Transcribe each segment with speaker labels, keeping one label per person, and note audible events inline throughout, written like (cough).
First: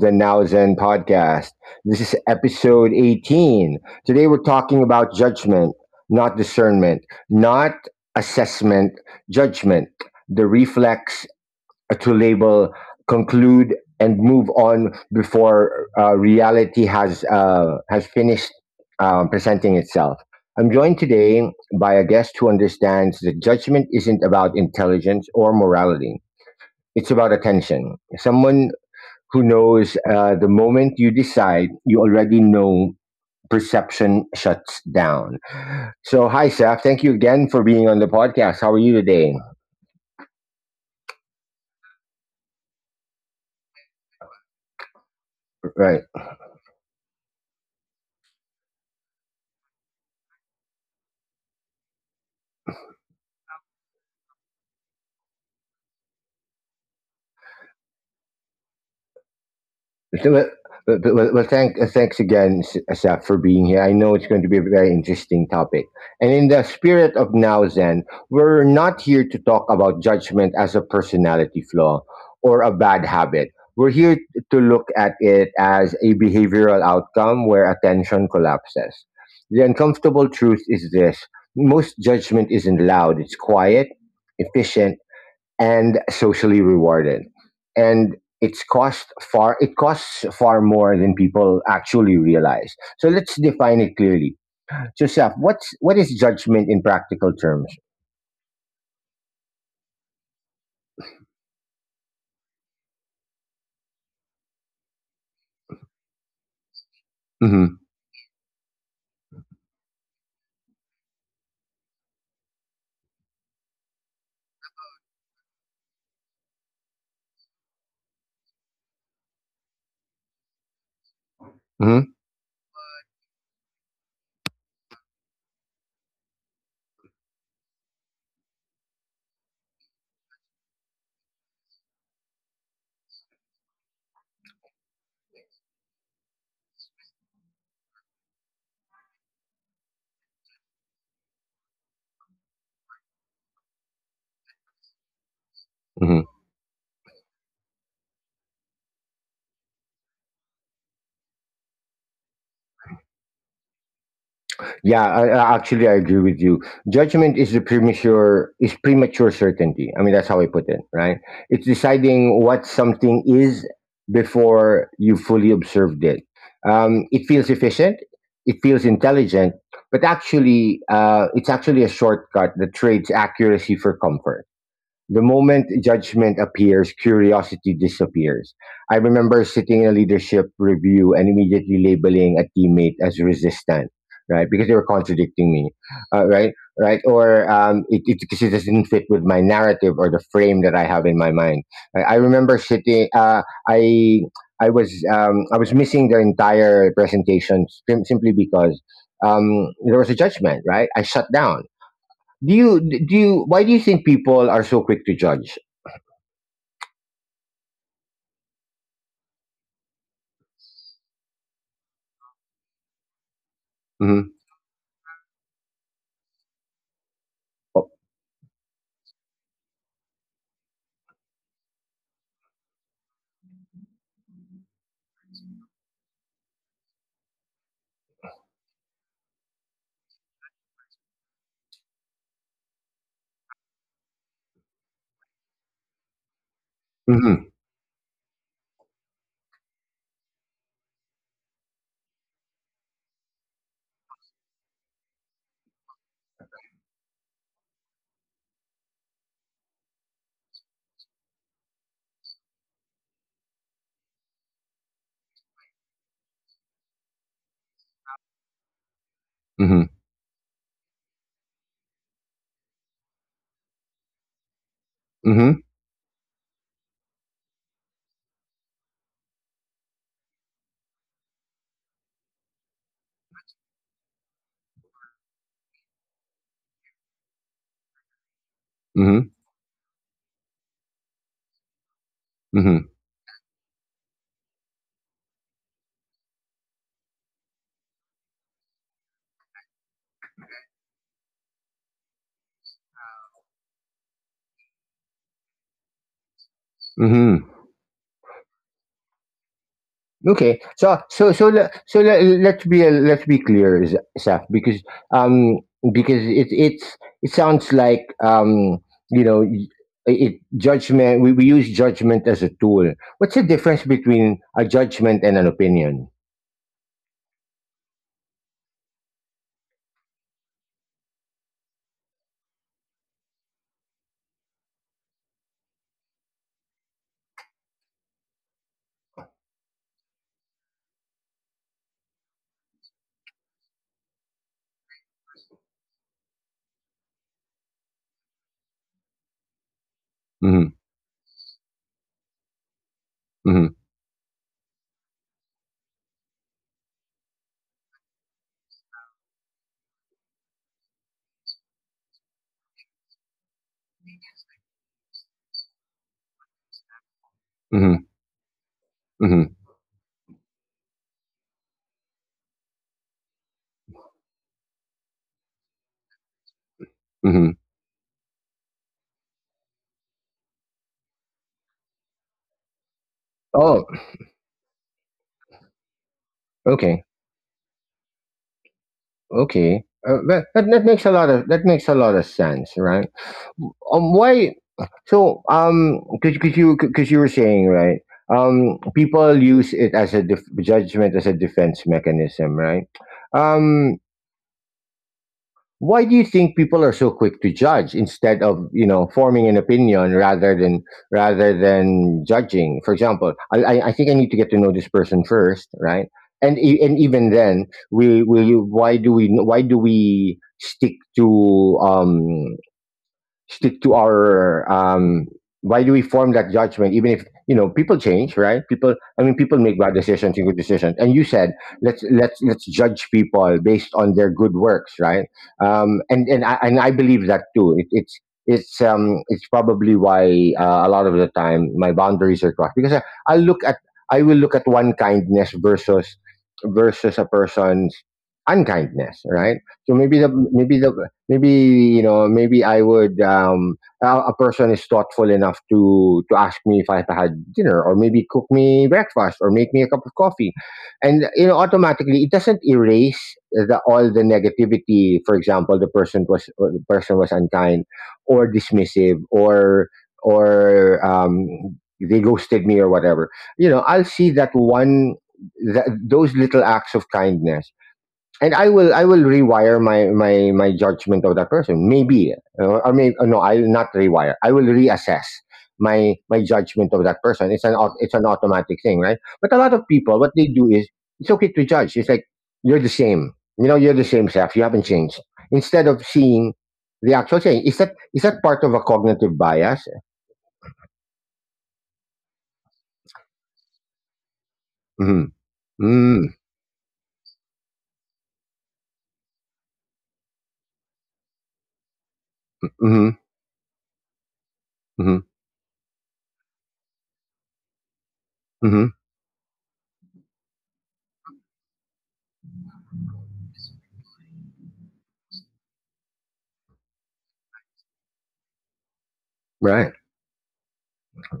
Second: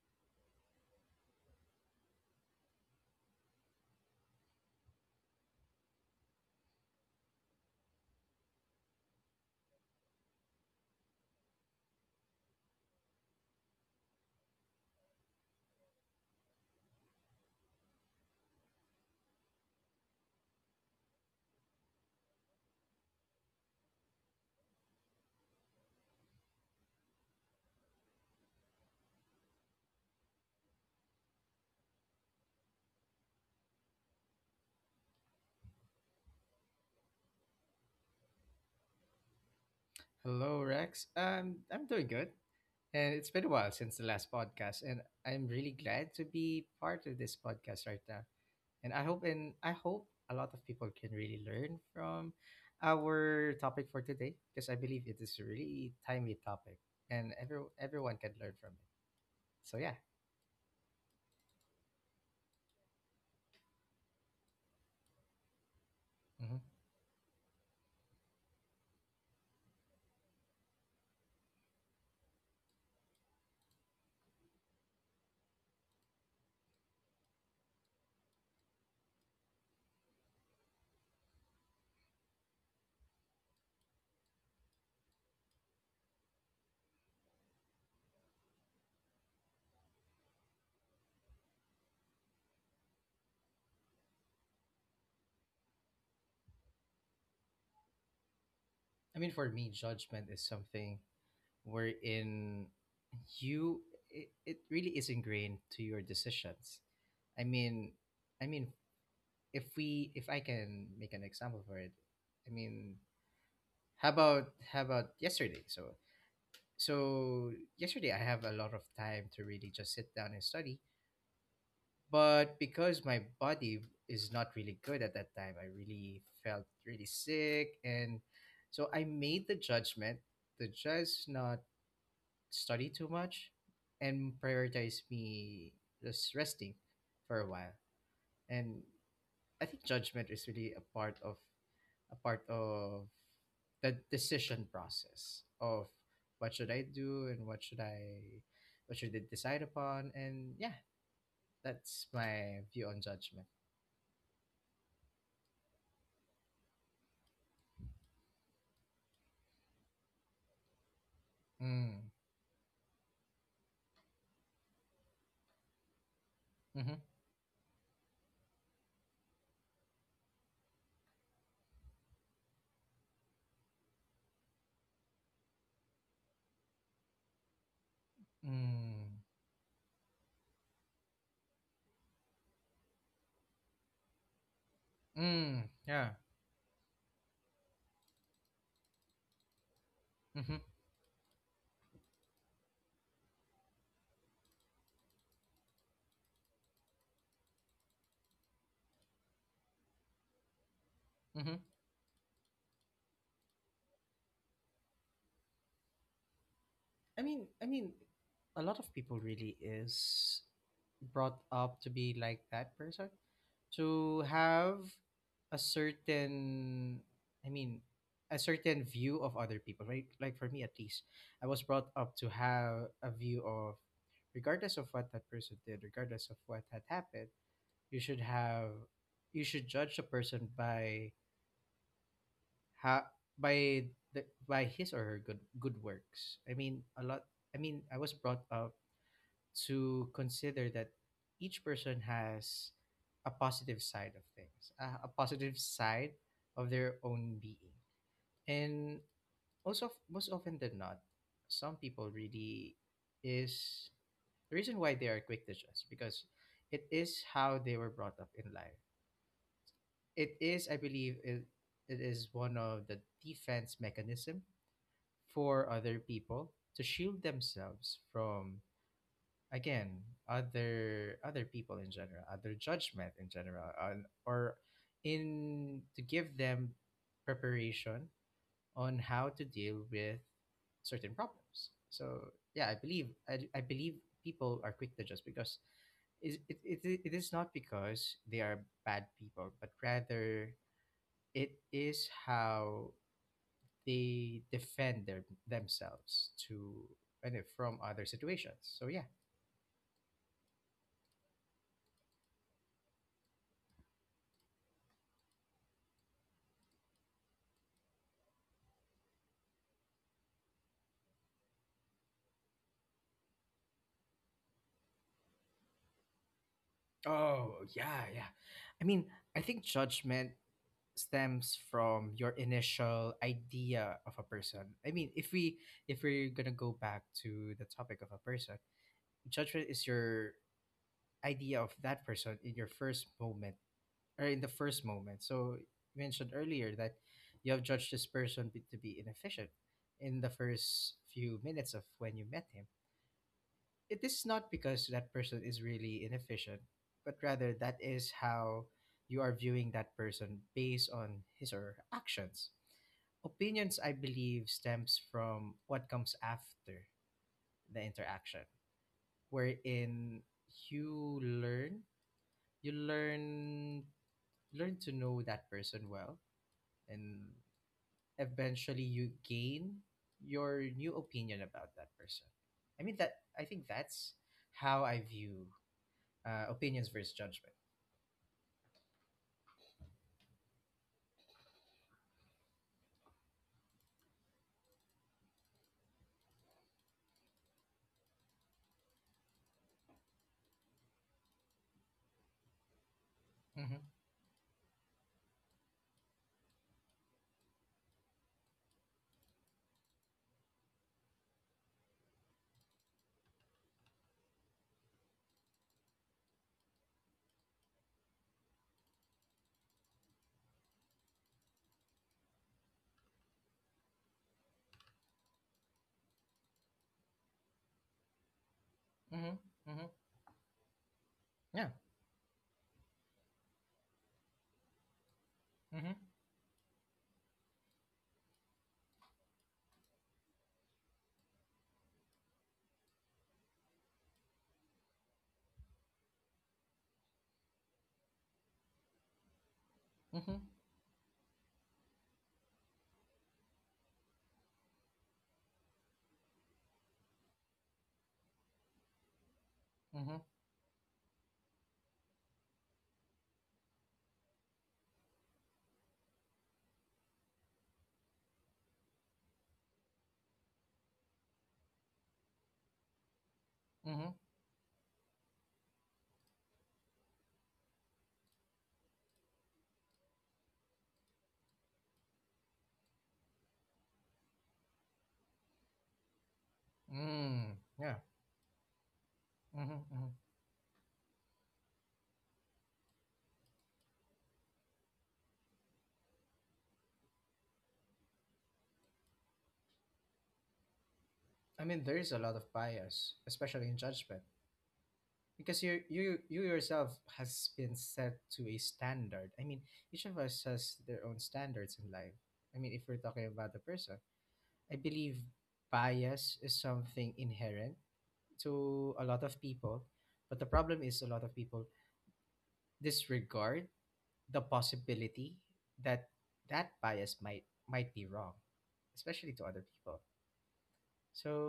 Speaker 1: the Now Zen podcast. This is episode 18. Today we're talking about judgment, not discernment, not assessment, judgment, the reflex to label, conclude, and move on before reality has finished presenting itself. I'm joined today by a guest who understands that judgment isn't about intelligence or morality, it's about attention. Someone who knows the moment you decide, you already know perception shuts down. So, hi, Seth. Thank you again for being on the podcast. How are you today?
Speaker 2: Hello, Rex. I'm doing good, and it's been a while since the last podcast, and I'm really
Speaker 1: Right.
Speaker 2: glad to be part of this podcast right now. And I hope a lot of people can really learn from our topic for today, because I believe it is a really timely topic, and everyone can learn from it. So yeah.
Speaker 1: So, Well, well, thanks again, Asaf, for being here. I know it's going to be a very interesting topic. And in
Speaker 2: Hmm.
Speaker 1: the spirit of Now Zen, we're not here to talk about judgment as a personality flaw or a bad habit. We're here to look at it as a behavioral outcome where attention collapses. The uncomfortable truth is this: most judgment isn't loud, it's quiet, efficient, and socially rewarded. And it's cost it costs far more than people actually realize. So let's define it clearly. So Seth, what is judgment in practical terms?
Speaker 2: I mean, for me, judgment is something wherein you it really is ingrained to your decisions. I
Speaker 1: Mm-hmm.
Speaker 2: mean, I mean, if I can make an example for it, I mean, how about yesterday? So yesterday I have a lot of time to really just sit down and study, but because my body is not really good at that time, I really felt really sick, and so I made the judgment to just not study too much, and prioritize me just resting for a while. And I think judgment is really a part of the decision process of
Speaker 1: Mm-hmm.
Speaker 2: what should I do and what should I decide upon. And yeah, that's my view on judgment.
Speaker 1: Actually, I agree with you. Judgment is premature certainty. I mean, that's how I put it, right? It's
Speaker 2: Mm.
Speaker 1: deciding what something is before you fully observed it.
Speaker 2: Mm-hmm.
Speaker 1: It feels efficient, it feels intelligent, but it's actually a shortcut that trades accuracy for comfort. The moment judgment appears, curiosity disappears. I
Speaker 2: Mm.
Speaker 1: remember sitting in a leadership review and immediately labeling a teammate as resistant, right? Because they were contradicting
Speaker 2: Mm.
Speaker 1: me,
Speaker 2: Yeah.
Speaker 1: right? Right? Or because it doesn't fit with my narrative or the
Speaker 2: Mm-hmm.
Speaker 1: frame that I have in my mind. I remember sitting, I. I was missing the entire presentation simply because there was a judgment, right? I shut
Speaker 2: Mm-hmm.
Speaker 1: down. Do you do you why do you think people are so quick to judge?
Speaker 2: I mean, a lot of people really is brought up to be like that person, to
Speaker 1: Mhm.
Speaker 2: have a certain i mean
Speaker 1: Oh,
Speaker 2: a certain view of other people, right? Like, for me at least, I was brought up to have a view of, regardless of what that person did, regardless of what had happened, you should have you should judge a person by ha- by the by his or her good works.
Speaker 1: mhm.
Speaker 2: I was brought up to consider that each person has a positive side of things, a positive side of their own being. And also most often than not, some people really is the reason why they are quick to judge because it is how they were brought up in life.
Speaker 1: Mhm.
Speaker 2: It is, I believe, it is one of the defense mechanism for
Speaker 1: Mhm.
Speaker 2: other people to shield themselves from, again, other people in general, other judgment in general, and, or in, to give them preparation on how
Speaker 1: Mhm.
Speaker 2: to deal with certain problems. So yeah, i
Speaker 1: Mhm.
Speaker 2: believe i, I believe people are quick to just because it is not because they are bad people, but rather it is how they defend themselves to, and
Speaker 1: Mhm.
Speaker 2: from other situations. So yeah.
Speaker 1: Okay. So let's be clear, Saf, because um it sounds like you know y- we use judgment as a tool. What's the difference between a judgment and an opinion?
Speaker 2: Oh yeah, yeah. I mean, I think judgment stems from your initial idea of a person. I mean, if we're gonna go back to the topic of a person, judgment is your idea of that person in your first moment, or in the first moment. So you mentioned earlier that you have judged this person to be inefficient in the
Speaker 1: Mhm.
Speaker 2: first few minutes of when you met him.
Speaker 1: Mhm.
Speaker 2: It is not because that person is really inefficient, but rather that is how you are viewing that person based on his or her actions. Opinions, I believe, stems from what comes after the
Speaker 1: Mhm.
Speaker 2: interaction,
Speaker 1: Mhm.
Speaker 2: wherein you learn, you learn to know that person well, and
Speaker 1: Mhm.
Speaker 2: eventually you gain your new opinion about that person. I think
Speaker 1: Oh,
Speaker 2: that's how I view opinions versus
Speaker 1: okay.
Speaker 2: judgment.
Speaker 1: Okay, that makes a lot of sense, right? Why? So, because you were saying, right, people use it as a judgment as a defense mechanism, right?
Speaker 2: Mm-hmm.
Speaker 1: Um, why do you think people are so quick to judge instead of, you know, forming an opinion rather than judging? For example, I I think I need to get to know this person first, right? And and even then, we will. Why do we stick to stick to our why do we form that judgment even if, you know, people change, right? People, I
Speaker 2: Mm-hmm.
Speaker 1: mean, people make
Speaker 2: Mm-hmm.
Speaker 1: bad decisions and good decisions, and you said
Speaker 2: Yeah.
Speaker 1: let's judge people based on their good works, right?
Speaker 2: Mm-hmm.
Speaker 1: And I believe that too. It's it's probably why, a lot of the time my boundaries are crossed because I look at, I will look at one kindness versus a person's unkindness, right? So maybe
Speaker 2: Mm-hmm.
Speaker 1: the maybe the maybe you know, maybe I would a person is thoughtful enough to ask me if I had dinner, or maybe cook me breakfast, or make me a cup of
Speaker 2: Mm-hmm.
Speaker 1: coffee, and, you know, automatically it doesn't erase the all the negativity. For example, the person was unkind or dismissive or they ghosted me or whatever. You know,
Speaker 2: Mm-hmm.
Speaker 1: I'll see that one, that those little acts of kindness, and I will rewire my judgment of that person. Maybe, or maybe no, I will not rewire. I will reassess my judgment of that
Speaker 2: Mm.
Speaker 1: person.
Speaker 2: Yeah.
Speaker 1: It's an automatic thing, right? But a
Speaker 2: Mm-hmm.
Speaker 1: lot of
Speaker 2: Mm-hmm.
Speaker 1: people, what they do is it's okay to judge. It's like you're the same. You know, you're the same self. You haven't changed. Instead of seeing the actual thing, is that part of a cognitive bias?
Speaker 2: I mean, there is a lot of bias, especially in judgment,
Speaker 1: Mm-hmm.
Speaker 2: because you you
Speaker 1: Mm-hmm.
Speaker 2: you yourself has been set to a standard. I mean, each of us has their own standards in life. I mean, if we're
Speaker 1: Mm-hmm.
Speaker 2: talking about a person, I believe
Speaker 1: Mm-hmm.
Speaker 2: bias is something inherent to a
Speaker 1: Mm-hmm.
Speaker 2: lot of people, but the problem is a lot of people disregard the possibility that that bias might be wrong, especially to other
Speaker 1: Right.
Speaker 2: people.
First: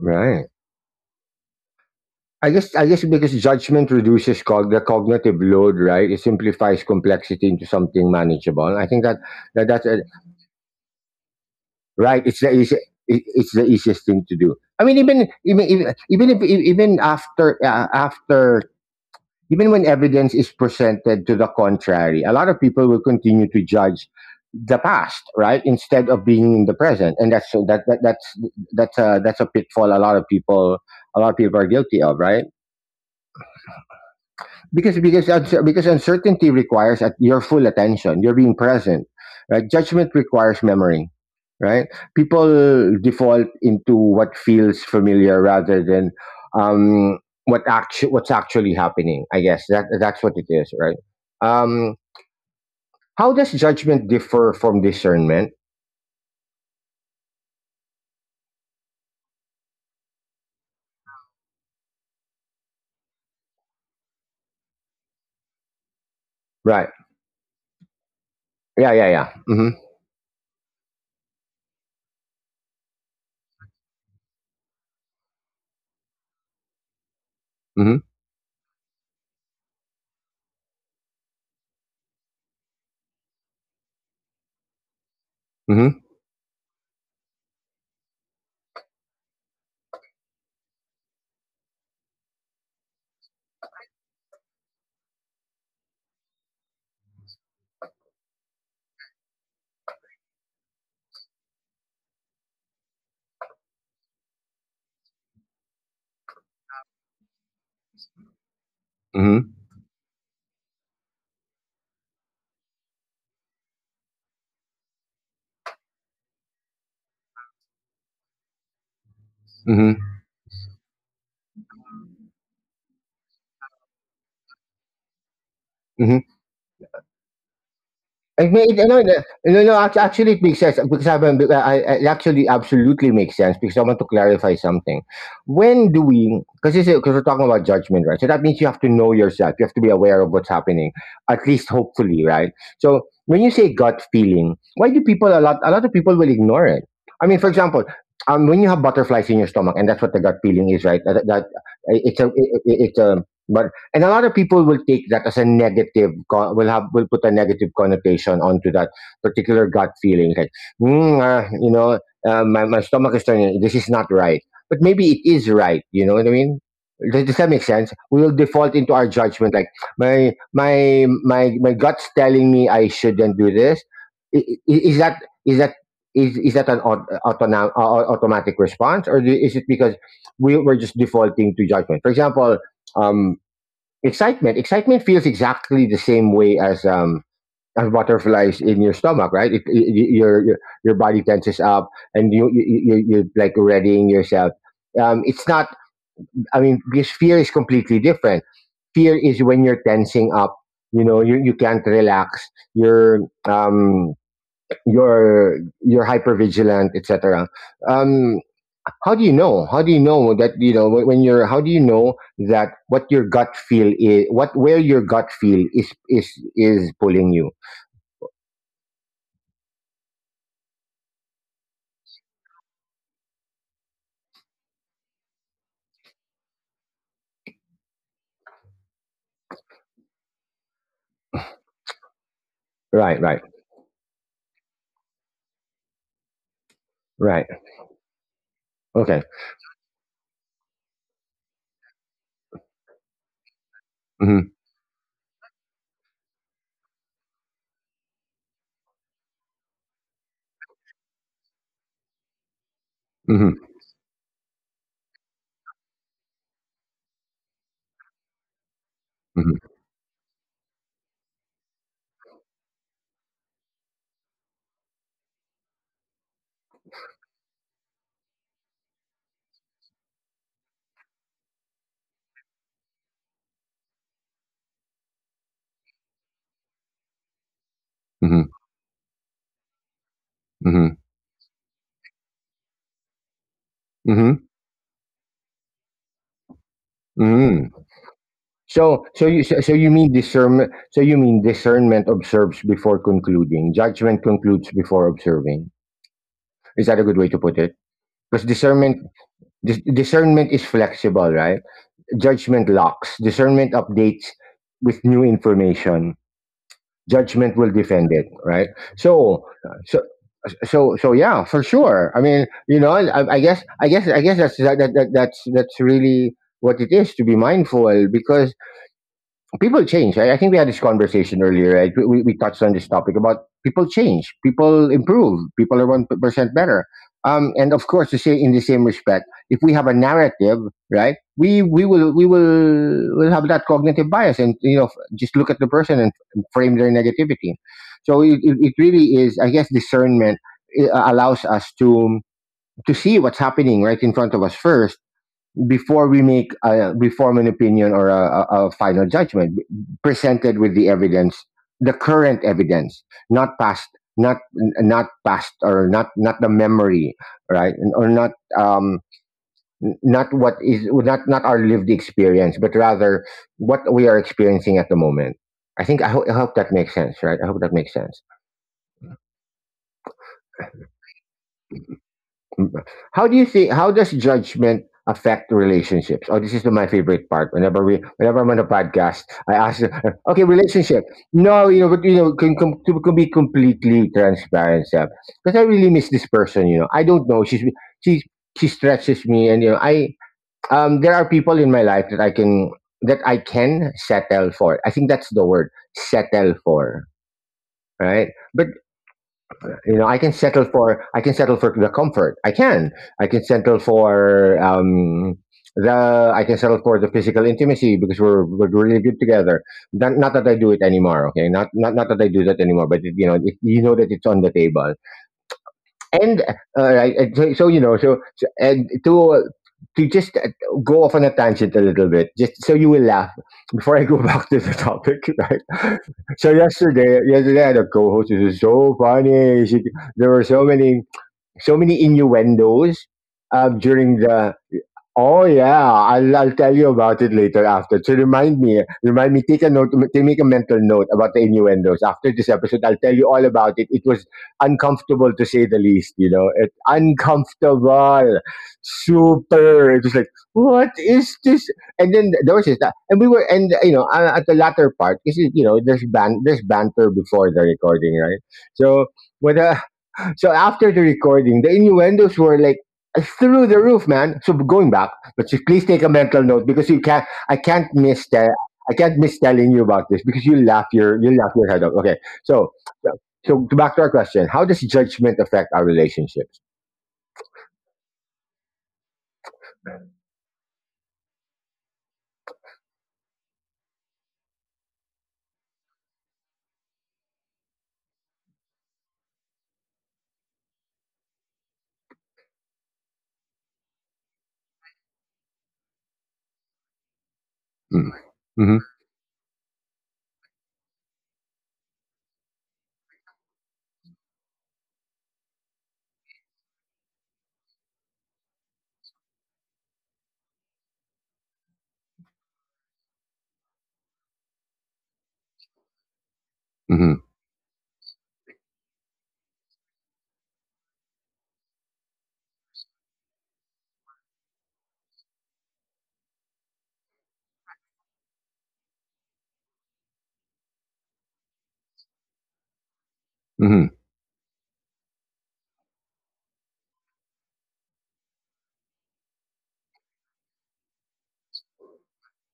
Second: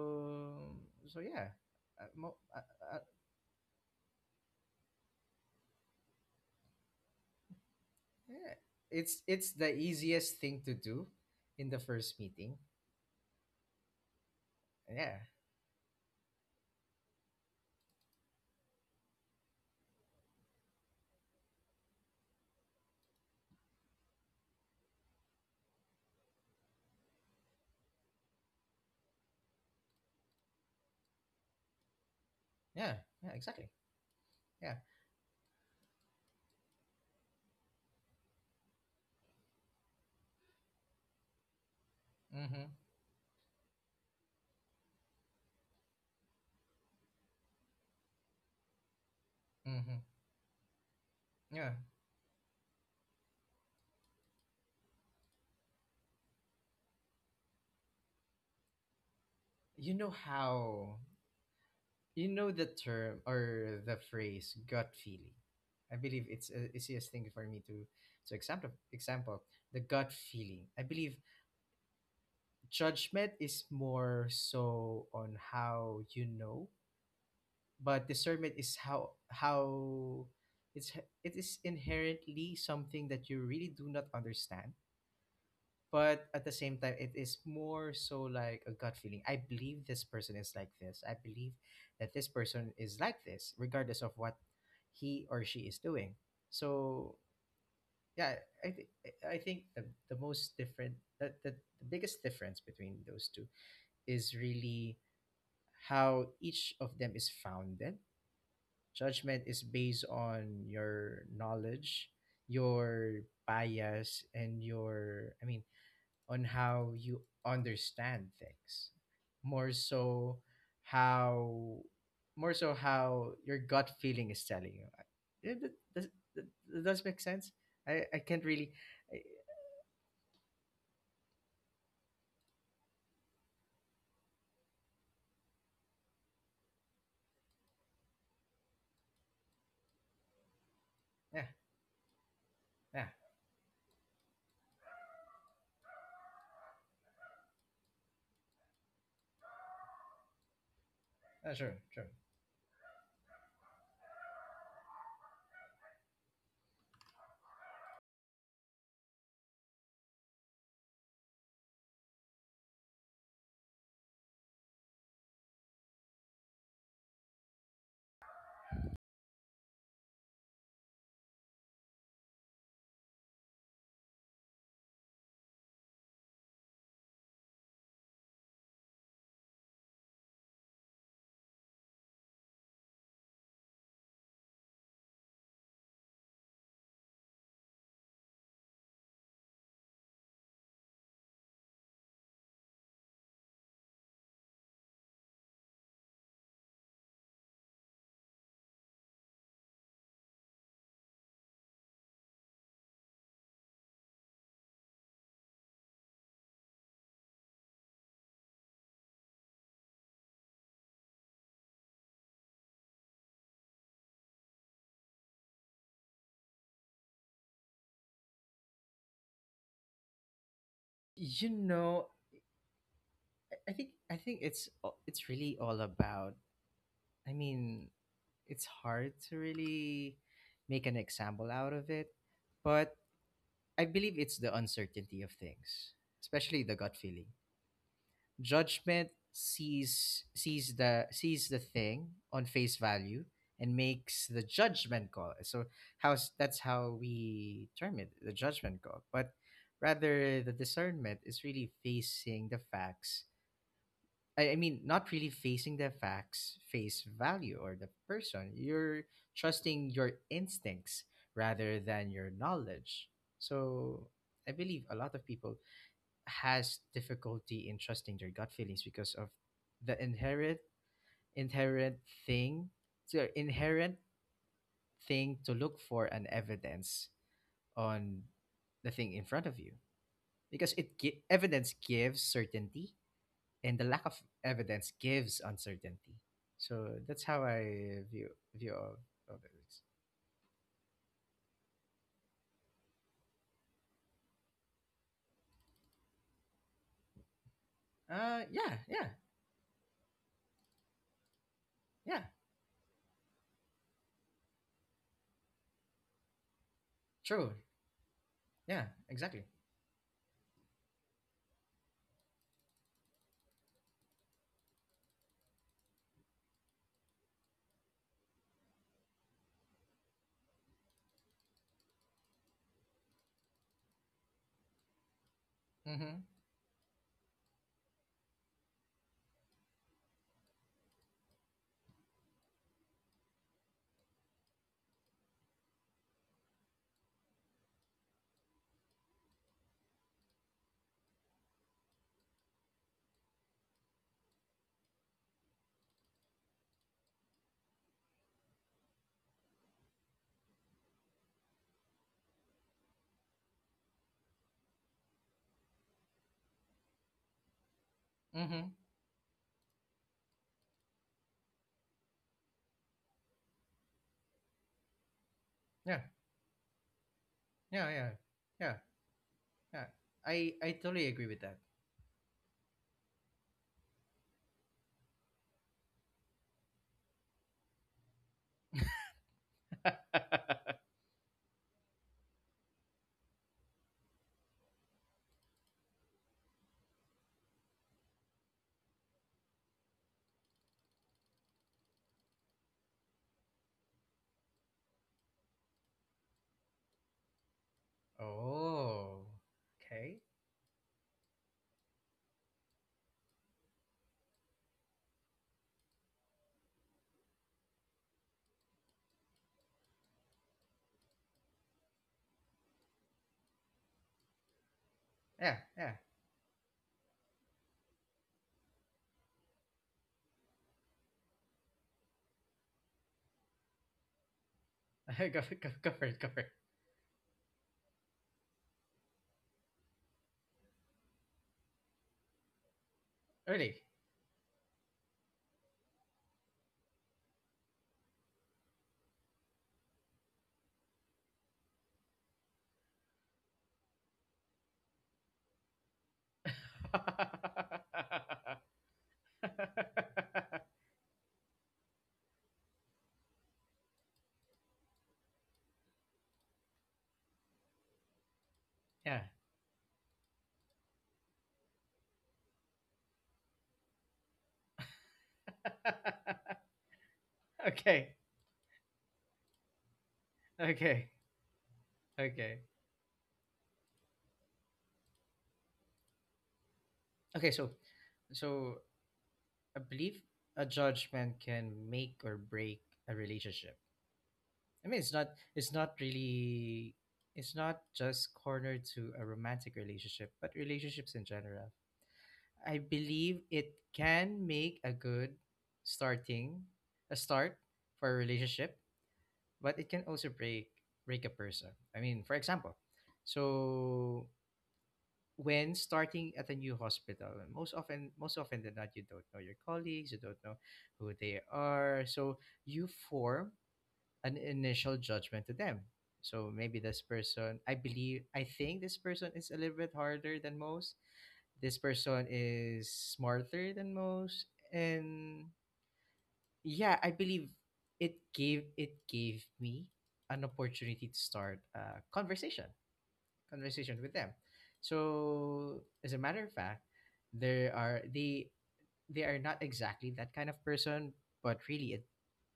Speaker 1: Right.
Speaker 2: so yeah, uh, mo-
Speaker 1: I
Speaker 2: uh,
Speaker 1: guess I guess
Speaker 2: uh,
Speaker 1: because judgment reduces the cognitive load, right? It simplifies complexity into something
Speaker 2: yeah,
Speaker 1: manageable. I think that,
Speaker 2: it's
Speaker 1: that
Speaker 2: the
Speaker 1: that's a,
Speaker 2: easiest thing to do in the first
Speaker 1: Right. It's the
Speaker 2: meeting.
Speaker 1: easy, it, it's the easiest thing to do. I mean,
Speaker 2: Yeah,
Speaker 1: even even even even if even after after even when evidence is presented to the contrary, a lot of people will continue to judge the past, right? Instead of being in the present, and that's that, that that's a pitfall a lot of people are guilty of, right?
Speaker 2: yeah, yeah, exactly. Yeah.
Speaker 1: Because uncertainty requires at your full attention, you're being present, right? Judgment requires memory, right?
Speaker 2: Mm-hmm.
Speaker 1: People default into what feels familiar rather than um what's actually happening. I guess that
Speaker 2: Mm-hmm.
Speaker 1: that's what it is, right?
Speaker 2: Yeah.
Speaker 1: Um, how does judgment differ from discernment?
Speaker 2: You know how, you know, the term or the phrase gut feeling. I believe it's the
Speaker 1: Right.
Speaker 2: easiest thing for me to example
Speaker 1: Yeah, yeah, yeah.
Speaker 2: example
Speaker 1: Mhm.
Speaker 2: the gut feeling. I believe judgment is more so on how you know, but discernment is how it's it is inherently something that you really do not understand,
Speaker 1: Mhm.
Speaker 2: but at the same time it is more so like a gut feeling. I believe this person is like this, I believe that this person is like this, regardless of what he or she is doing. So yeah, i think I think the most different the biggest difference between those two is really how each of them is founded.
Speaker 1: Mhm.
Speaker 2: Judgment
Speaker 1: Mhm.
Speaker 2: is based on your knowledge, your bias, and I mean, on how you understand things. More
Speaker 1: Mhm.
Speaker 2: so, how, more so, how your gut feeling is telling you. I- It that, that,
Speaker 1: Mhm.
Speaker 2: that, that does make sense. I can't
Speaker 1: It
Speaker 2: really,
Speaker 1: made no, no,
Speaker 2: I,
Speaker 1: no, no. act- Actually, it makes sense because I've been, it actually absolutely makes sense because I want to clarify something. When do we? Because we're talking about judgment, right? So that means you have to know yourself. You have to be aware of what's happening, at
Speaker 2: yeah,
Speaker 1: least hopefully, right?
Speaker 2: yeah,
Speaker 1: So when you say gut feeling, why do people a lot? A lot of people will ignore it. I mean, for example, when you have butterflies in your stomach, and that's what the gut feeling is, right? That, that
Speaker 2: yeah, sure, sure.
Speaker 1: it's a, it- it's a but And a lot of people will take that as a negative will have, will put a negative connotation onto that particular gut feeling, like you know, my stomach is turning, this is not right, but maybe it is right. You know what I mean? Does that make sense? We will default into our judgment, like my gut's telling me I shouldn't do this. I- i- is that is that is that an automatic response, or is it because we're just defaulting to judgment? For example, um, Excitement feels exactly the same way as butterflies in your stomach, right? It, y- y- your body tenses up, and you're like readying yourself. It's not. I mean, because fear is completely different. Fear is when you're tensing up. You know, you can't relax. You're um you're hypervigilant, etc. Um, how do you know? How do you know that you know when you're? How do you know that what where your gut feel is is pulling you?
Speaker 2: You know, I think it's it's really all about, I mean, it's hard to really make an example out of it, but
Speaker 1: Right, right,
Speaker 2: I believe it's the uncertainty of things, especially the gut feeling.
Speaker 1: right.
Speaker 2: Judgment
Speaker 1: Okay.
Speaker 2: sees the thing on face value and makes the
Speaker 1: Mm-hmm,
Speaker 2: judgment call. So how's that's how we term it, the judgment call. But rather, the discernment is really facing the facts.
Speaker 1: mm-hmm,
Speaker 2: I mean, not really facing the facts, face value, or the person. You're
Speaker 1: mm-hmm,
Speaker 2: trusting your instincts rather than your knowledge. So I believe a lot of people has difficulty in trusting their gut feelings because of the inherent thing, the inherent thing to look for an evidence on
Speaker 1: mm-hmm,
Speaker 2: the thing in front of you, because
Speaker 1: mm-hmm,
Speaker 2: it evidence gives certainty, and the lack of
Speaker 1: mm-hmm.
Speaker 2: evidence gives uncertainty. So that's how
Speaker 1: Mm-hmm.
Speaker 2: I view view of,
Speaker 1: So, so
Speaker 2: of
Speaker 1: you
Speaker 2: it.
Speaker 1: so so you mean discernment? So you mean discernment observes before concluding. Judgment concludes before observing. Is that a good way to put it? Because
Speaker 2: Yeah, yeah,
Speaker 1: discernment is flexible, right?
Speaker 2: yeah.
Speaker 1: Judgment locks. Discernment updates with new information.
Speaker 2: True.
Speaker 1: Judgment will defend it, right?
Speaker 2: Yeah,
Speaker 1: So,
Speaker 2: exactly.
Speaker 1: so, so, yeah, for sure. I mean, you know, I guess that's that's really what it is to be mindful, because people change. Right? I think we had this conversation earlier, right? We touched on this topic about people change, people improve, people are one
Speaker 2: Mhm.
Speaker 1: percent better. And of course, to say in the same respect, if we have a narrative, right, we will have that cognitive bias, and you know, just look at the person and frame their negativity. So it really is, I guess, discernment, allows us to see what's happening right in front of us first before we make we form an opinion or a final judgment, presented with the evidence, the current evidence, not past, not not past, or not the memory, right, or not,
Speaker 2: Mhm.
Speaker 1: um not what is, not our lived experience, but rather what we are experiencing at the moment. I think
Speaker 2: Yeah.
Speaker 1: I, ho- I hope that makes sense, right? I hope that makes
Speaker 2: Yeah. Yeah.
Speaker 1: sense.
Speaker 2: Yeah. Yeah. I totally agree with that.
Speaker 1: How do you think? How does judgment affect relationships? Oh, this is my favorite part. Whenever I'm on a podcast, I ask, okay,
Speaker 2: (laughs)
Speaker 1: relationship. No, you know, but you know, can be completely transparent, Seb. Because I really miss this person. You know, I don't know. She she stretches me, and I there are people in my life that I can settle for. I think that's the word, settle for. Right, but
Speaker 2: Oh.
Speaker 1: you know, I
Speaker 2: Okay.
Speaker 1: can settle for, I can settle for the comfort. I can settle for the I can settle for the physical intimacy because we're really good together. Not that I do it anymore. Okay, not that I do that anymore, but it, you know that it's on the table.
Speaker 2: Yeah. Yeah.
Speaker 1: And all right, and so, so you know, so, so and to to just go off on a tangent a little bit, just so you will laugh before I go (laughs) back to the
Speaker 2: (laughs)
Speaker 1: topic,
Speaker 2: Go,
Speaker 1: (laughs)
Speaker 2: go, go
Speaker 1: right?
Speaker 2: for it. Go for
Speaker 1: So
Speaker 2: it.
Speaker 1: yesterday I had a co-host. It was so funny. She, there were so many innuendos
Speaker 2: Really.
Speaker 1: during the. Oh yeah, I'll tell you about it later after. So remind me. Take a note. Take Make a mental note about the innuendos after this episode. I'll tell you all about it. It was uncomfortable to say the least. You know, it uncomfortable, super. It was like,
Speaker 2: (laughs)
Speaker 1: what is this? And then there was this, and we were, and you know, at the latter part, this is you know, there's there's banter before the recording, right? So
Speaker 2: Yeah.
Speaker 1: what? So after the recording, the innuendos were like through the roof, man. So going back, but you please take a mental note because
Speaker 2: (laughs)
Speaker 1: you can't. I can't
Speaker 2: Okay.
Speaker 1: miss that. I can't miss telling you about this because
Speaker 2: Okay.
Speaker 1: you laugh your head off. Okay,
Speaker 2: Okay.
Speaker 1: so so so to back to our question, how does judgment affect our relationships?
Speaker 2: Okay, so I believe a judgment can make or break a relationship. I mean, it's not just cornered to a romantic relationship, but relationships in general. I believe it can make starting a start
Speaker 1: Mm.
Speaker 2: for a
Speaker 1: Mm-hmm.
Speaker 2: relationship, but it can also break a person. I mean, for example, so when starting at a new hospital, most often than not, you don't know your colleagues, you don't know who they are, so you form an initial judgment to them. So maybe this
Speaker 1: Mm-hmm.
Speaker 2: person, I think this person is a little bit harder than most, this person is smarter than most. And yeah, I believe it gave, it gave me an opportunity to start a conversation conversations with them. So as a matter of fact, there are they are not exactly that kind of person, but really a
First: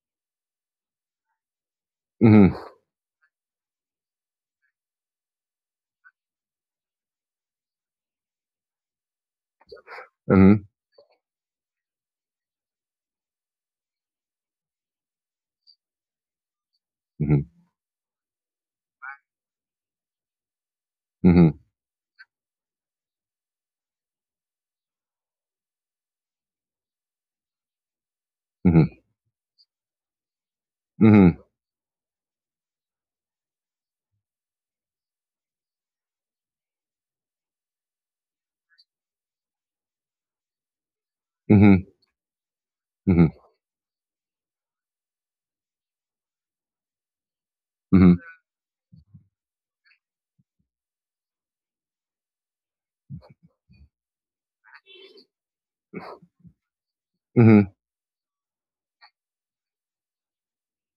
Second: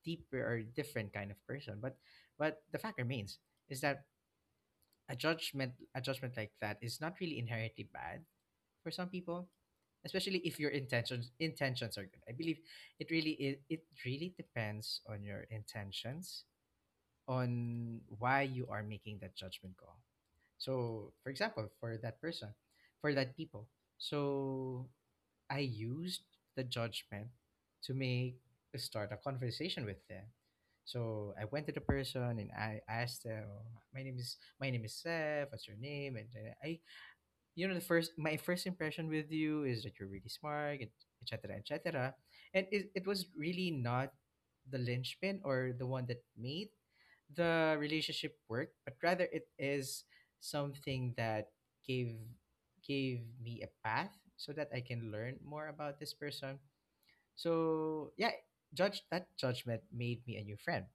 Speaker 2: deeper or different kind of person. But
Speaker 1: Mm-hmm.
Speaker 2: but the fact remains is that a judgment like that is not really inherently bad for some people, especially if
Speaker 1: Mm-hmm.
Speaker 2: your intentions are good. I believe it really depends on your intentions,
Speaker 1: Mm-hmm.
Speaker 2: on why you are making that judgment call. So, for
Speaker 1: Mm-hmm.
Speaker 2: example, for that person, for that people. So, I used the judgment to make to
Speaker 1: Mm-hmm.
Speaker 2: start a conversation with them. So
Speaker 1: Mm-hmm.
Speaker 2: I went to the person and I asked them, "Oh, my name is, my name is Seth. What's your name?" And then I you know the first my first impression with you is that you're really smart, and etc.,
Speaker 1: Mm-hmm.
Speaker 2: etc. And it was really not the linchpin or the one that made the
Speaker 1: Mm-hmm.
Speaker 2: relationship work, but rather it is something that gave gave me a path so that I can learn more about this person.
Speaker 1: Mm-hmm.
Speaker 2: So yeah, judge that judgment made me a new friend.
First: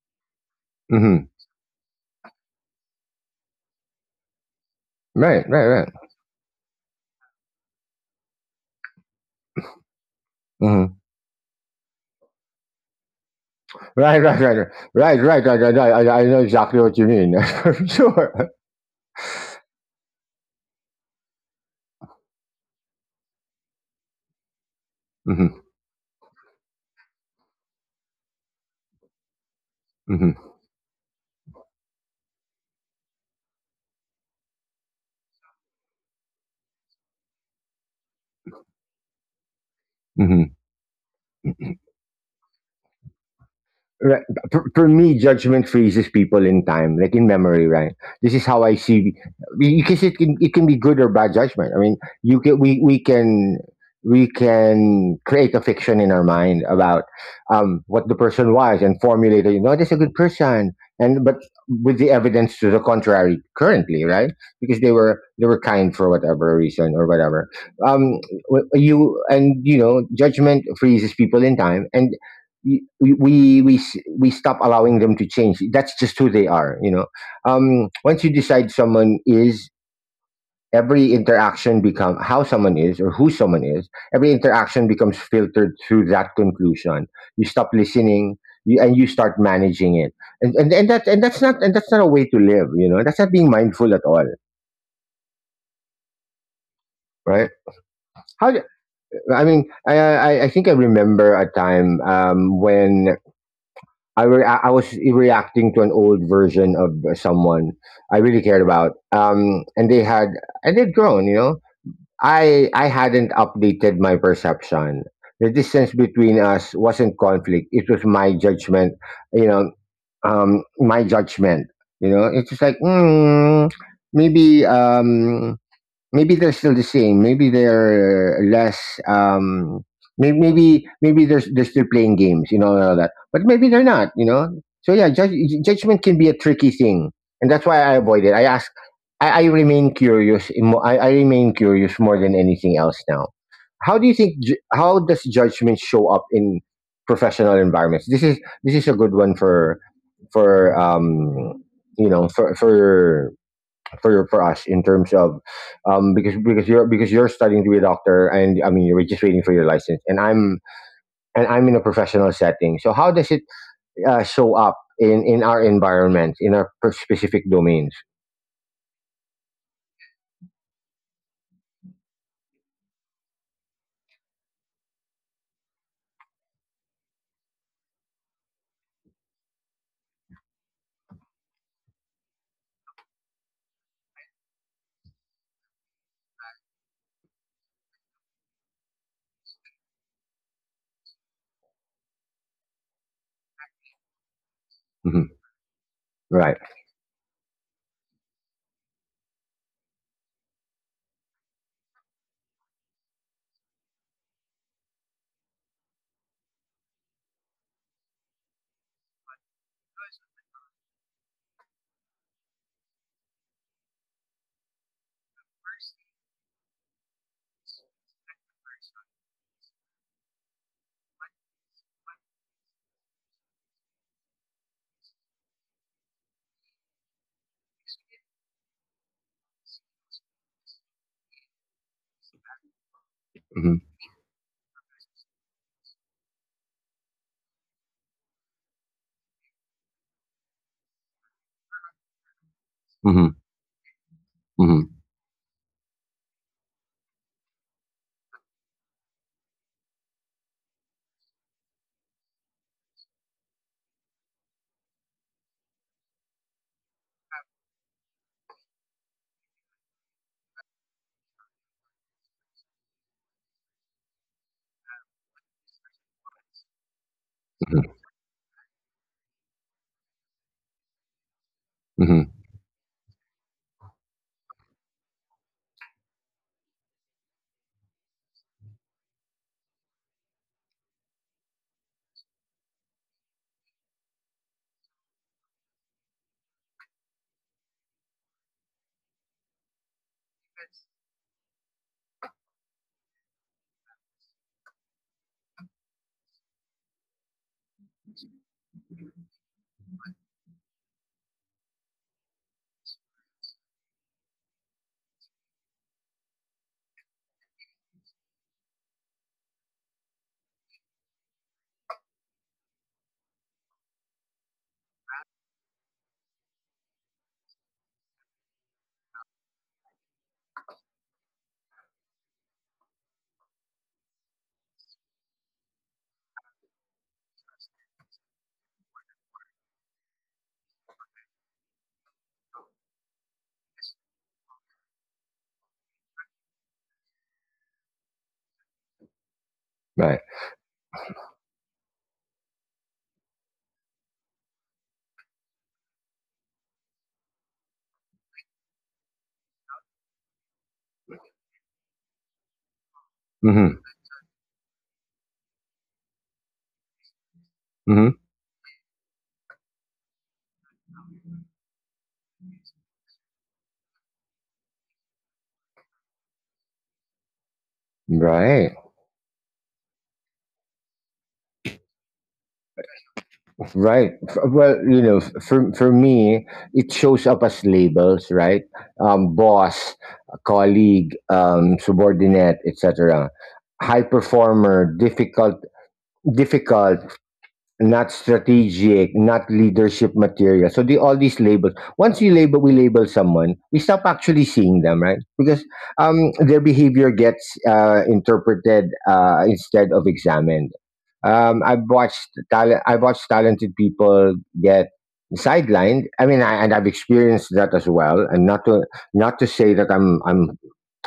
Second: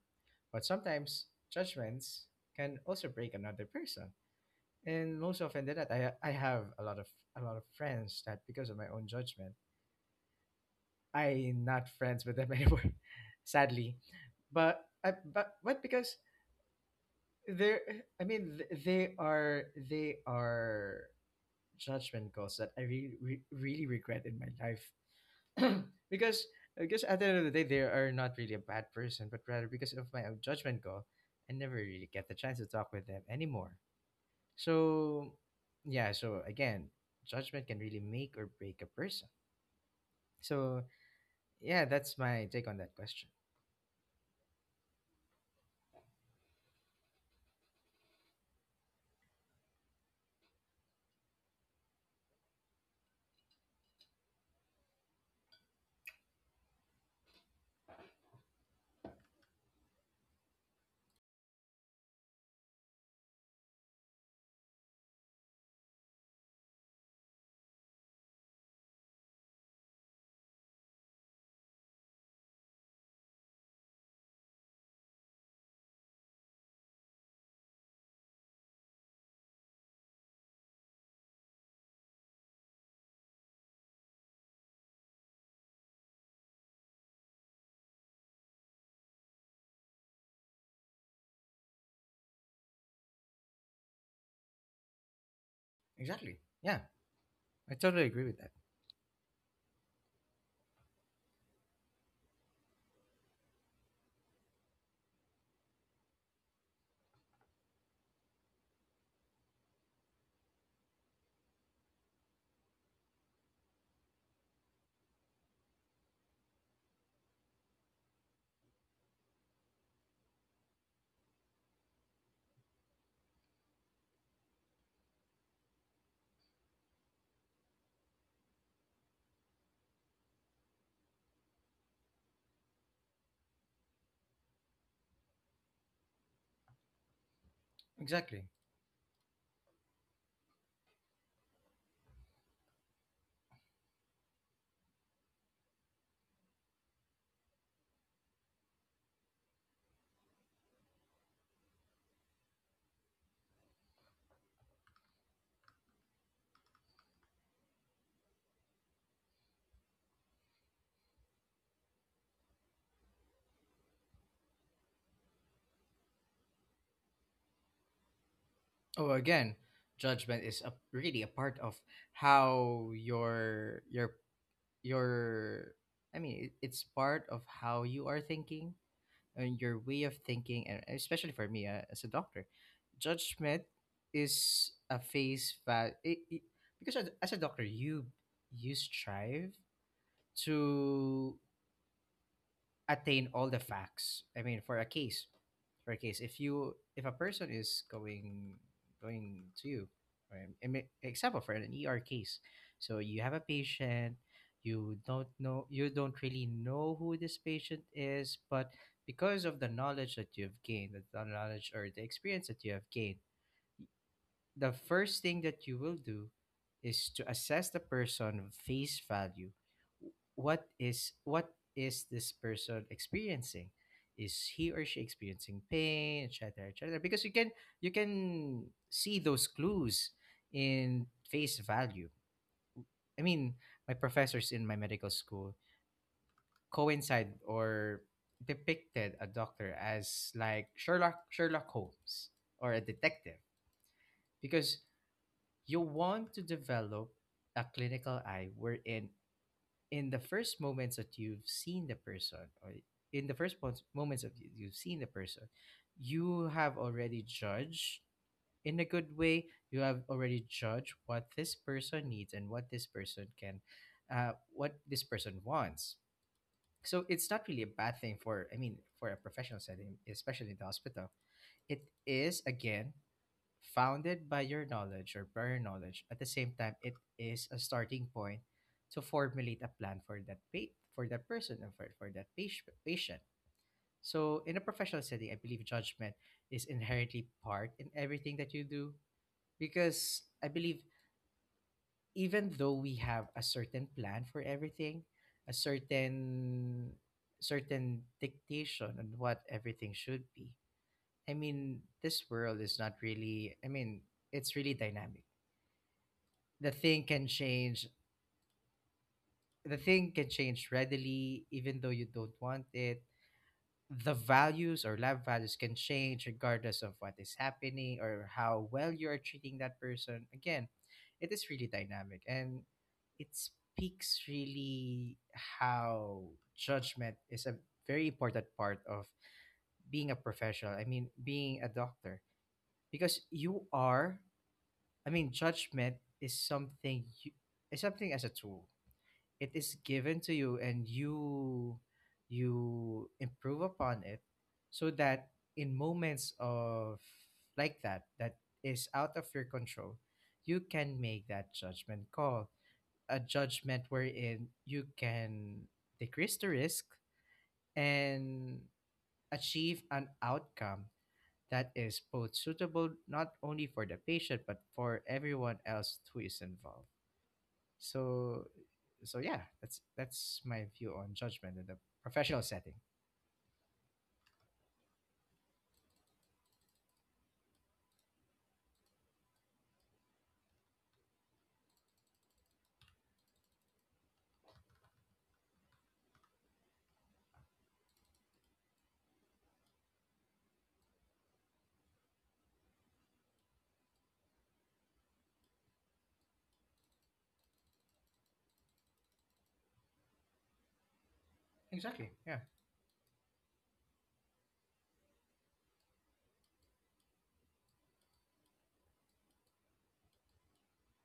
Speaker 2: But sometimes
Speaker 1: Mm-hmm.
Speaker 2: judgments can also break another person, and most
Speaker 1: Right.
Speaker 2: often than
Speaker 1: Right.
Speaker 2: that, I have a lot of friends that, because of my own judgment,
Speaker 1: Right.
Speaker 2: I not friends with them (laughs) anymore, sadly.
Speaker 1: Right, right, right,
Speaker 2: But I,
Speaker 1: right, right, right,
Speaker 2: but
Speaker 1: right, right,
Speaker 2: but
Speaker 1: right.
Speaker 2: because
Speaker 1: I know exactly what you mean.
Speaker 2: they're,
Speaker 1: (laughs) Sure.
Speaker 2: they are judgment calls that I really really regret in my life.
Speaker 1: Hmm.
Speaker 2: (clears throat) because because at the end of the day, they are not really a bad person, but rather because of my own
Speaker 1: Hmm.
Speaker 2: judgment call, I never really get the chance to talk with them anymore. So, yeah, so again, judgment can really make or break a person.
Speaker 1: Hmm.
Speaker 2: So, yeah, that's my take on that question.
Speaker 1: Right. For me, judgment freezes people in time, like in memory, right? This is how I see, because it can be good or bad judgment. I mean, you can, we can we can create a fiction in our mind about what the person was and formulate, you know, this is a good person, and but with the evidence to the contrary currently, right? Because they were kind for whatever reason or whatever. Um, you and you know, judgment freezes people in time, and we stop allowing them to change. That's just who they are, you know. Once you decide someone is, every interaction become how someone is or who someone is. Every interaction becomes filtered through that conclusion. You stop listening, you, and you start managing it. And, and that, and that's not a way to live, you know. That's not being mindful at all,
Speaker 2: Exactly. Yeah,
Speaker 1: right?
Speaker 2: I totally agree with
Speaker 1: How
Speaker 2: that.
Speaker 1: d- I mean, I think I remember a time when I, I was reacting to an old version of someone I really cared about. And they had, and they'd grown, you know. I hadn't updated my perception. The distance between us wasn't conflict. It was my judgment, you know, my judgment. You know, it's just like maybe maybe they're still the same. Maybe they're less. Maybe they're still playing games, you know, and all that. But maybe they're not, you know. So yeah, judgment can be a tricky thing, and that's why I avoid it. I
Speaker 2: Exactly.
Speaker 1: ask. I remain curious. I remain curious more than anything else now. How do you think? Ju- How does judgment show up in professional environments? This is a good one for for um, you know for for for us in terms of because you're, because you're studying to be a doctor, and I mean you're just waiting for your license, and I'm in a professional setting. So how does it show up in our environment in our specific domains?
Speaker 2: Oh, again, judgment is really a part of how your it's part of how you are thinking your way of thinking, and especially for me as a doctor, judgment is a phase because as a doctor you you strive to attain all the facts. I mean, for a
Speaker 1: Hmm.
Speaker 2: case,
Speaker 1: Right.
Speaker 2: if a person is going to you, right? I mean, example for an ER case, so you have a patient, you don't know, you don't really know who this patient is, but because of the knowledge that you've gained, the knowledge or the experience that you have gained, the first thing that you will do is to assess the person face value. What is this person experiencing? Is he or she experiencing pain, etc., etc.? Because you can you can see those clues in face value. I mean,
Speaker 1: Hmm.
Speaker 2: my professors in my medical school coincide or depicted a doctor as like Sherlock Holmes or a
Speaker 1: Hmm.
Speaker 2: detective, because
Speaker 1: Hmm.
Speaker 2: you want to develop a clinical eye wherein in the first moments that you've seen the person or in the first moments that you've seen the person, you have already judged in a good way. You have already judged what this person needs and what this person what this person wants. So it's not really a
Speaker 1: Hmm.
Speaker 2: bad thing I mean, for a professional setting, especially in the hospital. It
Speaker 1: Hmm.
Speaker 2: is, again, founded by your knowledge or prior knowledge. At the same time, it is a starting point to formulate a plan for that for that person and for that patient. So in a professional setting, I believe judgment is inherently part in everything that you do, because I believe even though we have a certain plan for everything, a certain dictation on what everything should be. I mean, this world is not really, I mean, it's really dynamic. the thing can change the thing can change readily even though you don't want it. The values or lab values can change regardless of what is happening or how well you are treating that person. Again, it is really dynamic, and it speaks really how judgment is a very important part of being a professional, I mean being a doctor, because you are, I mean, judgment is something you, is something as a tool. It is given
Speaker 1: Right.
Speaker 2: to you and you you improve upon it, so that in moments of like that that is out of your control, you can make that judgment call, a
Speaker 1: Hmm.
Speaker 2: judgment wherein you can decrease the risk
Speaker 1: Hmm.
Speaker 2: and achieve an outcome that is both suitable not only for the patient but for everyone else who is involved. So,
Speaker 1: Right.
Speaker 2: so yeah, that's my view on judgment in the professional setting.
Speaker 1: Right. Well, you know, for for me, it shows up as labels, right? Boss, colleague, subordinate, etc. High performer, difficult, not strategic, not leadership material. So the all these labels. Once you label, we label someone, we stop actually seeing them, right? Because their behavior gets interpreted instead of examined. I've
Speaker 2: Exactly.
Speaker 1: watched
Speaker 2: Yeah.
Speaker 1: talent. I've watched talented people get sidelined. I mean, I, and I've experienced that as well. And not to say that I'm I'm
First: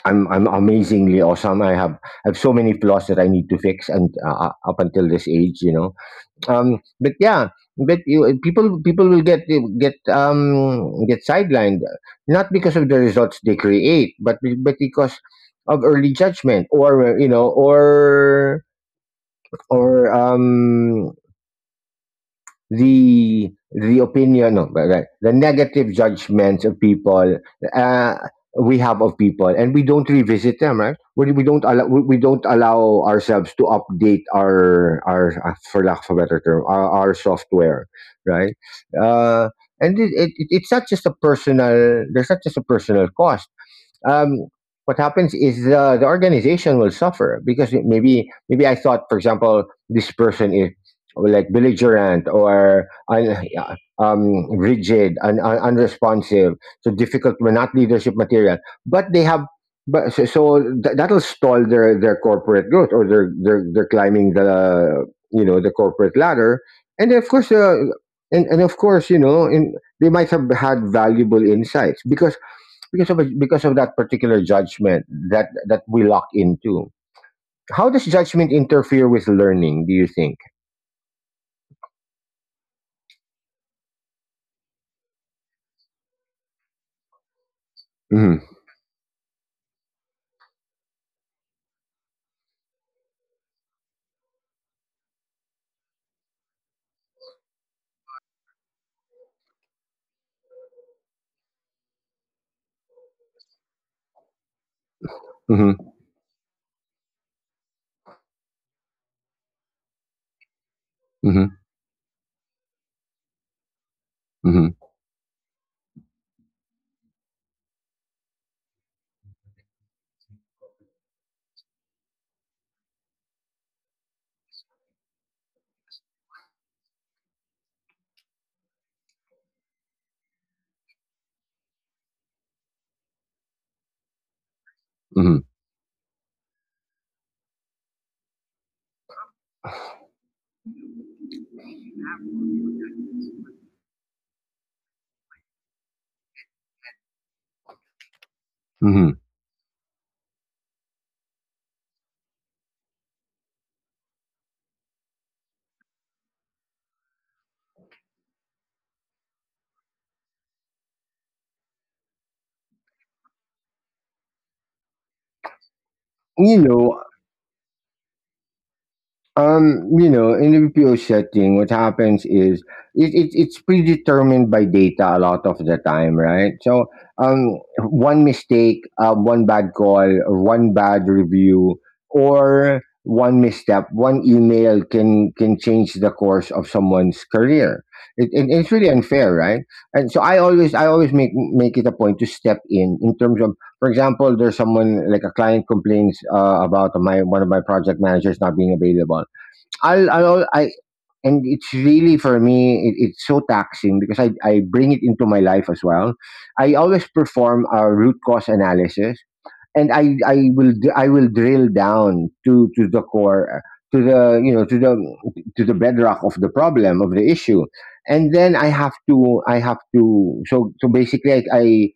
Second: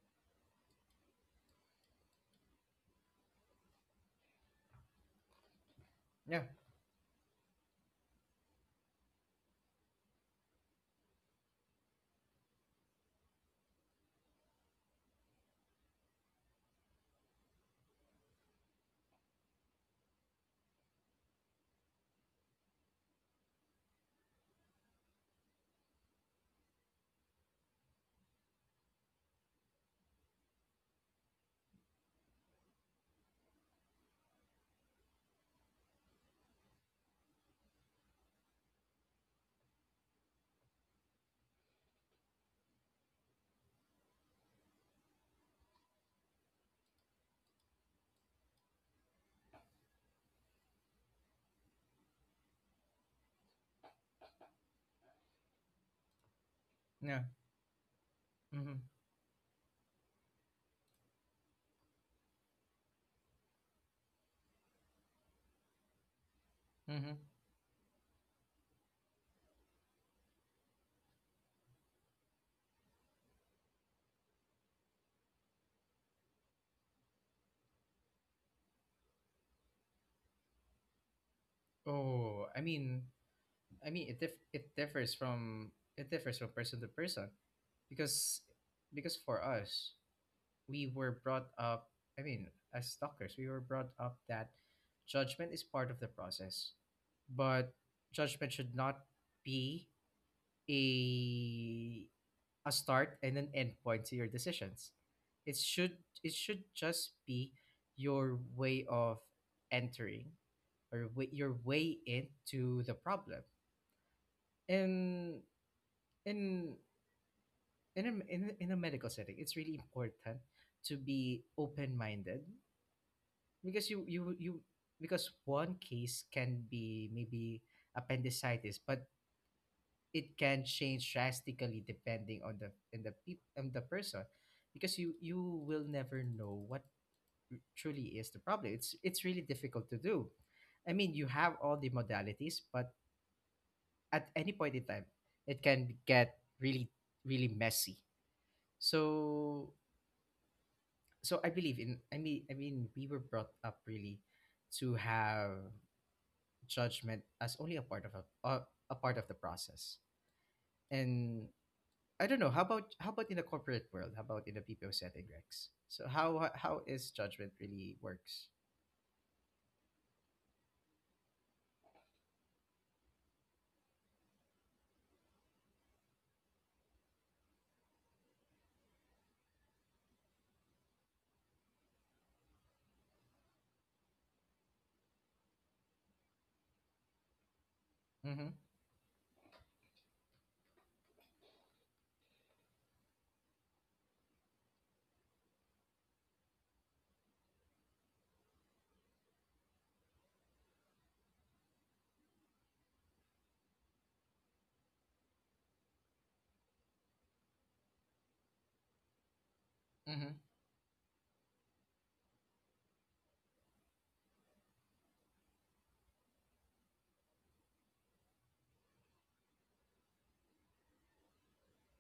Speaker 1: I'm I'm amazingly awesome. I have so many flaws that I need to fix, and up until this age, you know,
Speaker 2: Yeah.
Speaker 1: but yeah, but you, people will get get sidelined not because of the results they create, but but because of early judgment or you know, or or um the opinion no, but right, the negative judgments of people uh, we have of people, and we don't revisit them, right? We don't allow, we don't allow ourselves to update our for lack of a better term, our software, right? Uh, and it's not just a personal, there's not just a personal cost. um, what happens is the organization will suffer because maybe I thought, for example, this person is like belligerent or rigid and unresponsive, so
Speaker 2: Yeah.
Speaker 1: difficult, but not leadership material.
Speaker 2: Mm-hmm.
Speaker 1: But they have, but that'll stall their corporate growth, or they're climbing the, you know, the corporate ladder, and
Speaker 2: Mm-hmm.
Speaker 1: of course, and of course, you know, in, they might have had valuable insights because because of that particular judgment that that we lock into. How does judgment interfere with learning, do you think?
Speaker 2: Oh, I mean, it differs from person to person, because
Speaker 1: Mm-hmm.
Speaker 2: because for us, we were brought up. I mean, as doctors, we were brought up that judgment is part of the process, but judgment should not be a a start and an end point to your decisions. It
Speaker 1: Mm-hmm.
Speaker 2: should it should just be your way of entering, or your
Speaker 1: Mm-hmm.
Speaker 2: way into the problem. And in in a medical setting, it's really important to be open minded, because you you because one case can be maybe appendicitis, but it can change drastically depending on the peop and the person, because you
Speaker 1: Mm-hmm.
Speaker 2: you will never know what truly is the problem. It's really difficult to do. I mean, you have all the modalities, but at any point in time it can get really really messy.
Speaker 1: Mm-hmm.
Speaker 2: So, so I believe in, I mean, I mean, we were brought up really to have judgment as only a part of a part of the process. And I don't know. How about in the corporate world? How about in the BPO setting, Rex? So
Speaker 1: you
Speaker 2: how is
Speaker 1: know
Speaker 2: judgment really works?
Speaker 1: You know, in the BPO setting, what happens is it's predetermined by data a lot of the time, right? So, one mistake, one bad call, or one bad review, or one misstep, one email can change the course of someone's career.
Speaker 2: Mm-hmm.
Speaker 1: It's really unfair, right? And so I always make it a point to step in terms of, for example, there's someone like a client complains about my one of my project managers not being available. I, and it's really for me, it's so taxing because I bring it into my life as well. I always perform a root cause analysis, and
Speaker 2: Mm-hmm.
Speaker 1: I will, I will drill down to the core, to the, you know, to the bedrock of the problem of the issue, and then I have to. So, so basically, I,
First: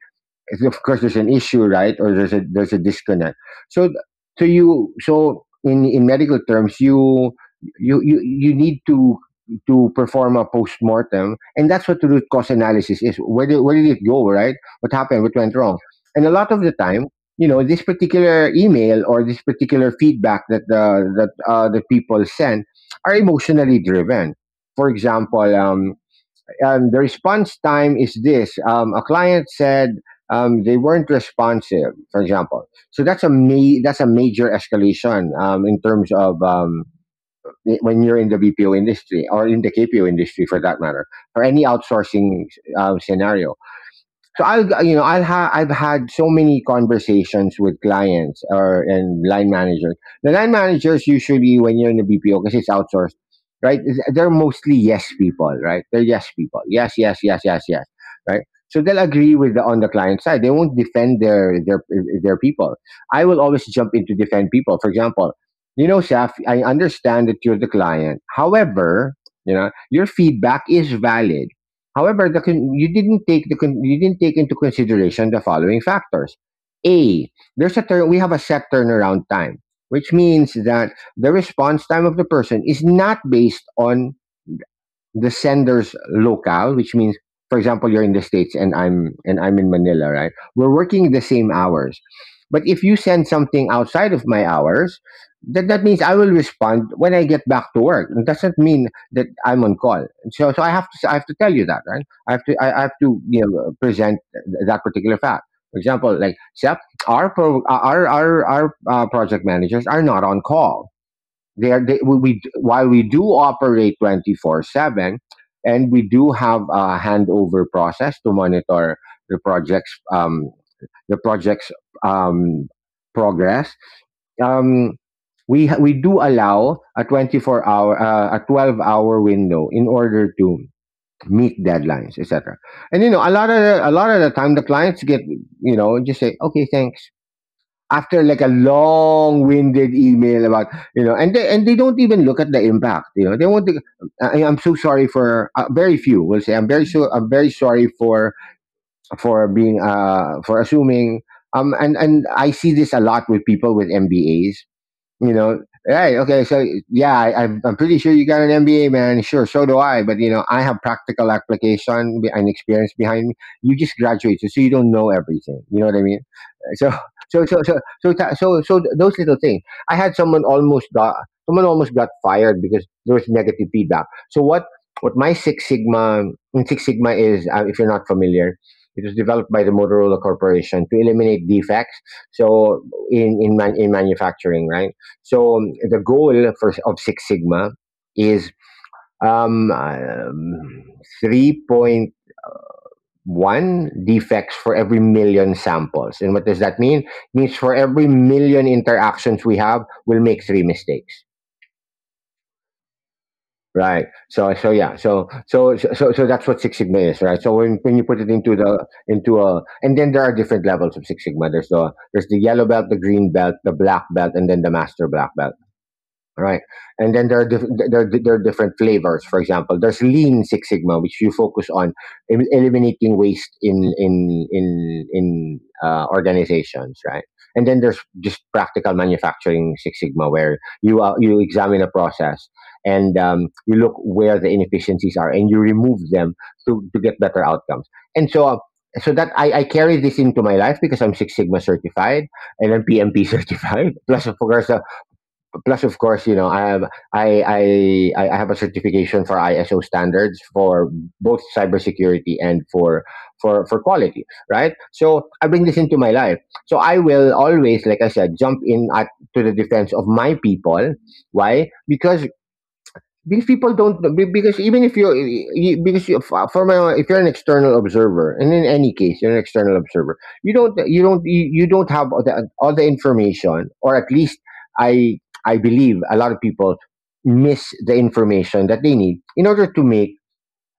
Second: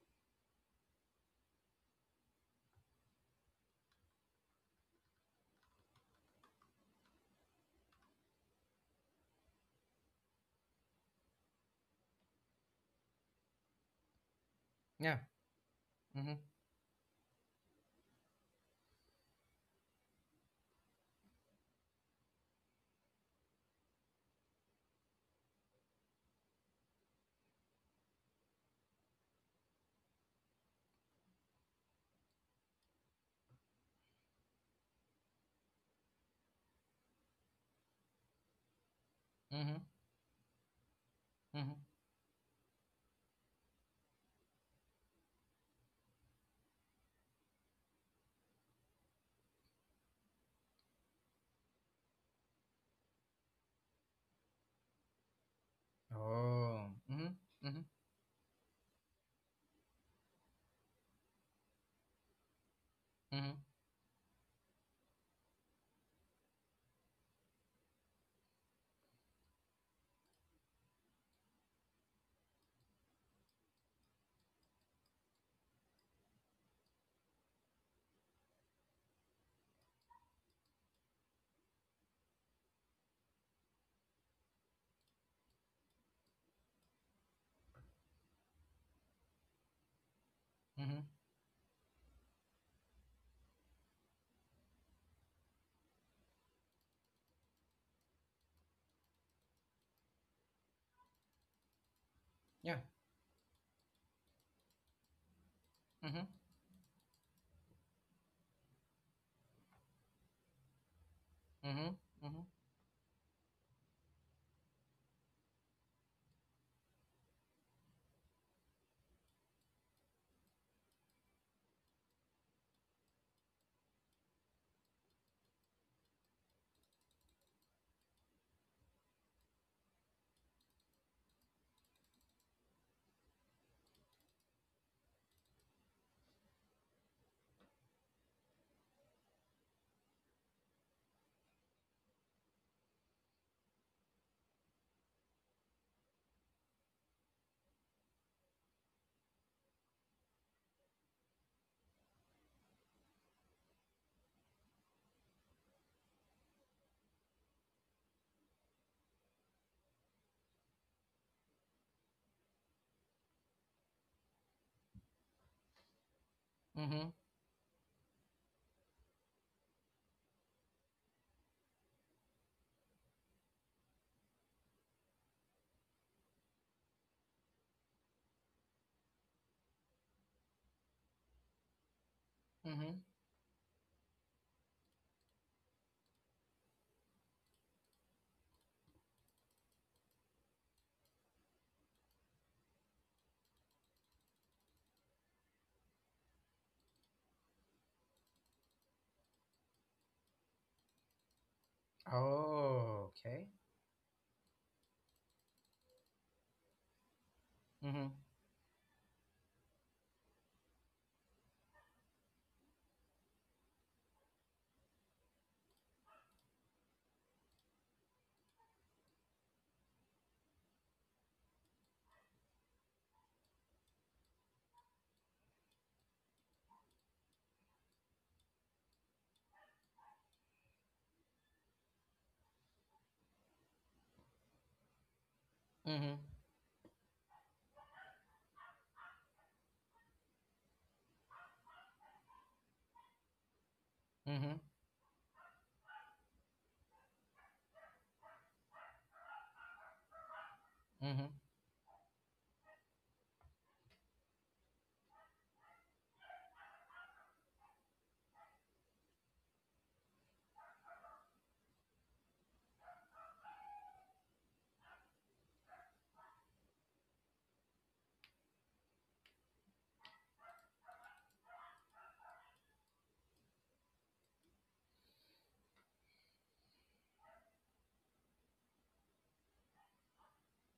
Speaker 1: if of course there's an issue, right, or there's a, there's a disconnect, so so you, so in medical terms, you need to perform a post-mortem, and that's what the root cause analysis is. Where did, where did it go right, what
Speaker 2: Yeah.
Speaker 1: happened, what went wrong? And a
Speaker 2: Mm-hmm.
Speaker 1: lot of the time, you know, this particular email or this particular feedback that the that, the people send are emotionally driven. For example, the response time is this. A client said they weren't responsive, for example. So that's a that's a major escalation in terms of when you're in the BPO industry or in the
Speaker 2: Mm-hmm.
Speaker 1: KPO industry, for that matter, or any
Speaker 2: Mm-hmm.
Speaker 1: outsourcing scenario. So I'll, you know, I've had so many conversations with clients or and line managers. The line managers usually when you're in the BPO, because it's outsourced, right? They're mostly yes people, right? They're yes people.
Speaker 2: Oh.
Speaker 1: Yes, yes,
Speaker 2: Mm-hmm.
Speaker 1: yes, yes,
Speaker 2: Mm-hmm.
Speaker 1: yes, right? So they'll agree with the, on the client side. They won't defend their their people. I will
Speaker 2: Mm-hmm.
Speaker 1: always jump in to defend people. For example, you know, Saf, I understand that you're the client. However, you know, your feedback is valid. However, you didn't take you didn't take into consideration the following factors. A, there's a turn we have a set turnaround time, which means that the response time of the person is not based on the sender's locale, which means, for example, you're in the states and I'm in Manila, right? We're
Speaker 2: Mm-hmm.
Speaker 1: working the same hours, but if you send something outside of my hours, that means I will respond when I get back to work. It doesn't mean that I'm on call. So I have to, tell you that, right? I have to
Speaker 2: Yeah.
Speaker 1: I have to present that particular fact. For example,
Speaker 2: Mm-hmm.
Speaker 1: like Sep, our project managers are not on call. They are
Speaker 2: Mm-hmm.
Speaker 1: they, we, We
Speaker 2: Mm-hmm.
Speaker 1: while we do operate 24/7, and we do have a handover process to monitor the projects the projects um, progress. Um, we do allow a 24 hour a 12-hour window in order to meet deadlines, etc. And a lot of a lot of the time the clients get, just say okay, thanks, after like a long-winded email about, and they don't even look at the impact. They want to I, I'm so sorry for very few will say I'm very sorry for being for assuming. And I see this a lot with people with MBAs. you know, Hey, okay, so yeah, I'm pretty sure you got an MBA, man. Sure, so do I. But, you know, I have practical application and experience behind me. You just graduated, so you don't know everything. You know what I mean? Uh,
Speaker 2: Mm-hmm.
Speaker 1: So, so, so, so, so, tha- so, so th- Those little things. I had someone almost got, Someone almost got fired because there was negative feedback. So what, what my Six Sigma, and Six Sigma is, if you're not familiar, it was developed by the Motorola Corporation to eliminate defects. So
Speaker 2: Mm-hmm.
Speaker 1: in manufacturing, right? So the goal of Six Sigma is um, um, 3.1 defects for every million samples. And what does that mean? It means for every million interactions we have, we'll make three mistakes.
Speaker 2: Oh, okay.
Speaker 1: Right. So so yeah. So that's what Six Sigma is, right? So when you
Speaker 2: Mm-hmm.
Speaker 1: put it into the into a and then there are different levels of Six Sigma. There's the yellow belt, the green belt, the black belt, and then the master black belt, right? And then there are different flavors. For example, there's Lean Six Sigma, which you focus on eliminating waste in organizations, right? And then there's just practical manufacturing Six Sigma, where you you examine a process and you look where the inefficiencies are and you remove
Speaker 2: Mm-hmm.
Speaker 1: them to get better outcomes. And so. I carry this into my life because I'm Six Sigma certified and I'm PMP certified. (laughs) Plus, of
Speaker 2: Mm-hmm.
Speaker 1: course, plus of course, I have i i I have a certification for ISO standards for
Speaker 2: Mm-hmm.
Speaker 1: both cybersecurity and for quality, right? So I bring this into my life, so I will always, like I said, jump in at to the defense of my people. Why? Because people don't because even if you're because for my, if you're an external observer, and in any case you're an external observer, you don't you don't have all the information, or at least i I believe a lot of people miss the information that they need in order to make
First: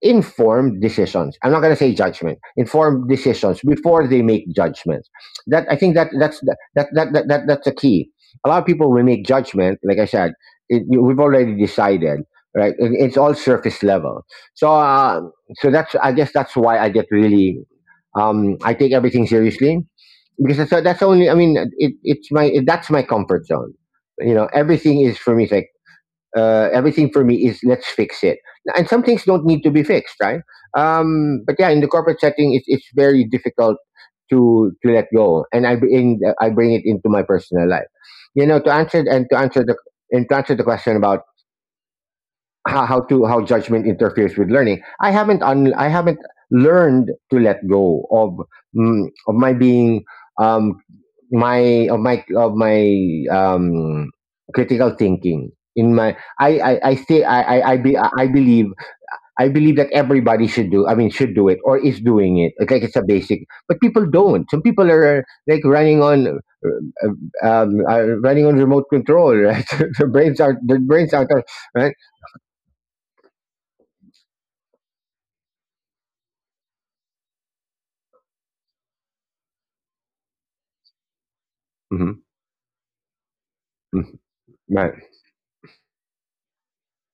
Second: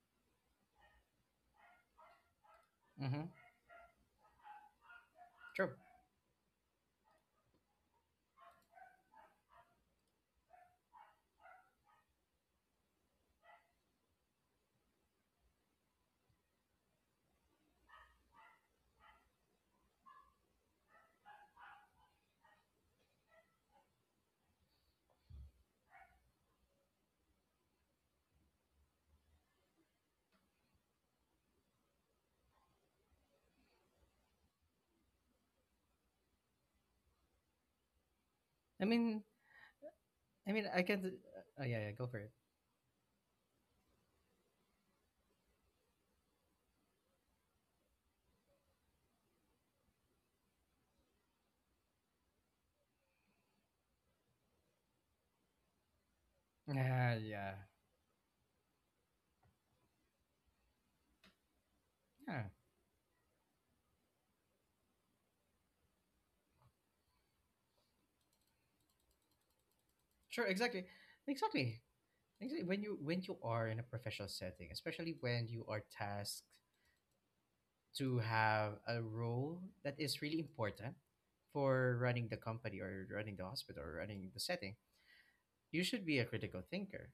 Speaker 1: informed decisions. I'm not going to say judgment, informed
Speaker 2: Mm-hmm.
Speaker 1: decisions before they make judgments. That
Speaker 2: True.
Speaker 1: I think that that's that that that, that, that that's the key. A lot of people will make judgment, like I said, we've already decided, right? It- it's all surface level. So that's, I guess, that's why I get really, I take everything seriously, because that's only, I mean, it, it's my it, that's my comfort zone. You know, everything is for me, it's like, everything for me is, let's fix it. And some things don't need to be fixed, right? But yeah, in the corporate setting, it's very difficult to let go, and I bring, I bring it into my personal life. You know,
Speaker 2: I mean
Speaker 1: to answer the
Speaker 2: I
Speaker 1: question
Speaker 2: can,
Speaker 1: about
Speaker 2: oh yeah, yeah, go for it.
Speaker 1: how judgment interferes with learning. I haven't learned to let go of, of my being, um, my of my of my um critical thinking in my. I
Speaker 2: Yeah,
Speaker 1: say
Speaker 2: yeah,
Speaker 1: I, be, I believe I believe that everybody should do, I mean, should do it or is doing
Speaker 2: yeah.
Speaker 1: it. It's like it's a basic, but people don't, some people are like running on, uh, are running on remote control, right? (laughs)
Speaker 2: Sure,
Speaker 1: Their
Speaker 2: exactly,
Speaker 1: brains are
Speaker 2: exactly,
Speaker 1: right.
Speaker 2: exactly. When you are in a professional setting, especially when you are tasked to have a role that is really important for
Speaker 1: Mm-hmm.
Speaker 2: running the company or running the hospital or
Speaker 1: Mm-hmm,
Speaker 2: running the setting,
Speaker 1: right.
Speaker 2: you should be a critical thinker.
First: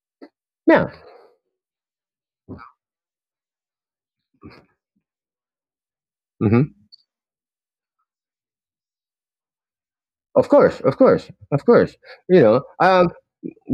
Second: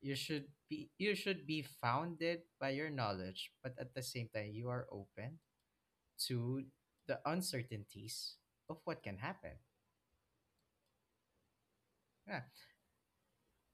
Speaker 1: Yeah.
Speaker 2: You should be founded by your knowledge, but at the same time, you are open to
Speaker 1: Hmm.
Speaker 2: the uncertainties of what can happen.
Speaker 1: Of course, of course, of course. You
Speaker 2: Yeah,
Speaker 1: know,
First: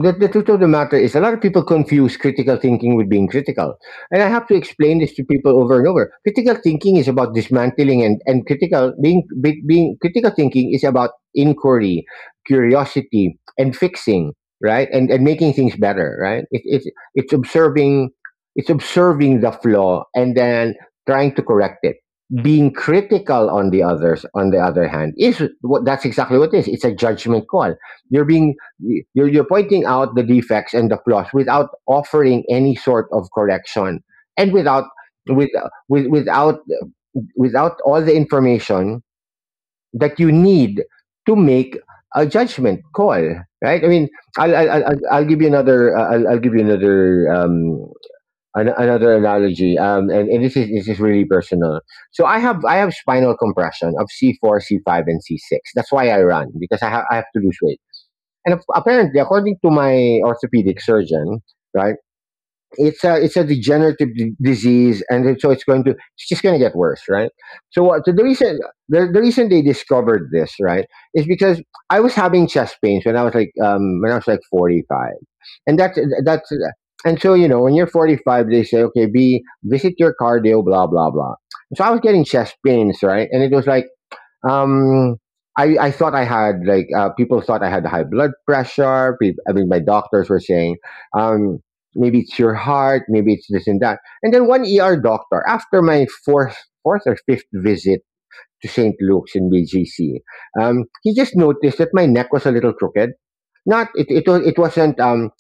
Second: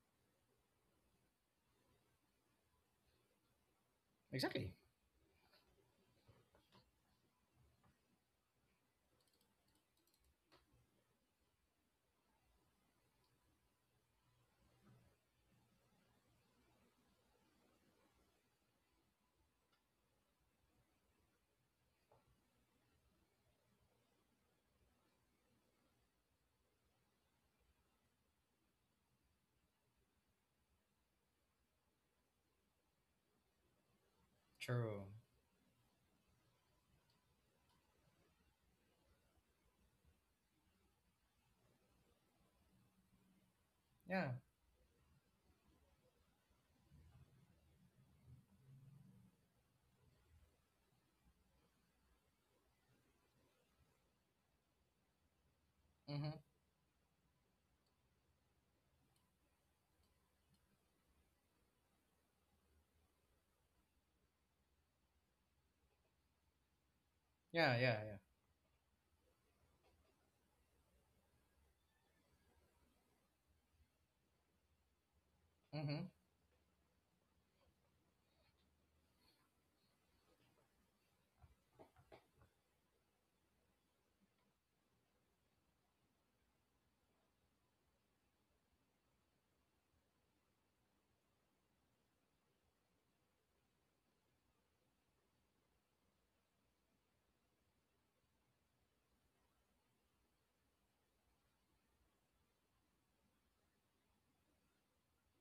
Speaker 1: the truth of the matter is, a lot of people confuse critical thinking with being critical. And I have to
Speaker 2: exactly.
Speaker 1: explain this to people over and over. Critical thinking is about dismantling, and critical being, be- being critical thinking is about inquiry, curiosity, and fixing, right? And making things better, right? It's observing it's observing the flaw and then trying to correct it. Being critical, on the others, on the other hand, is what that's exactly what it is. It's a judgment call. You're being, you're pointing out the defects and the flaws without offering any sort of correction, and without,
Speaker 2: True.
Speaker 1: with, with without without all the information that you need to make a judgment call, right? I mean,
Speaker 2: Yeah.
Speaker 1: I'll give you another I'll give you another another analogy. And this is, this is really personal. So I have spinal compression of C4, C5, and C6. That's why I
Speaker 2: Mm-hmm.
Speaker 1: run, because I have to lose weight. And apparently, according to my orthopedic surgeon, right, it's a, it's a degenerative disease, and then so it's going to, it's just going to get worse, right?
Speaker 2: Yeah,
Speaker 1: So
Speaker 2: yeah,
Speaker 1: what, so
Speaker 2: yeah.
Speaker 1: the reason, the reason they discovered this, right, is because I was having chest pains when I was like when I was like 45, and that's
Speaker 2: Mm-hmm.
Speaker 1: that's and so you know when you're 45, they say, okay, be visit your cardio, blah blah blah. So I was getting chest pains, right, and it was like, um I thought I had like, people thought I had high blood pressure. Peop I mean, my doctors were saying, um, maybe it's your heart, maybe it's this and that. And then one ER doctor, after my fourth or fifth visit to St. Luke's in BGC, he just noticed that my neck was a little crooked. Not it it was, it wasn't um,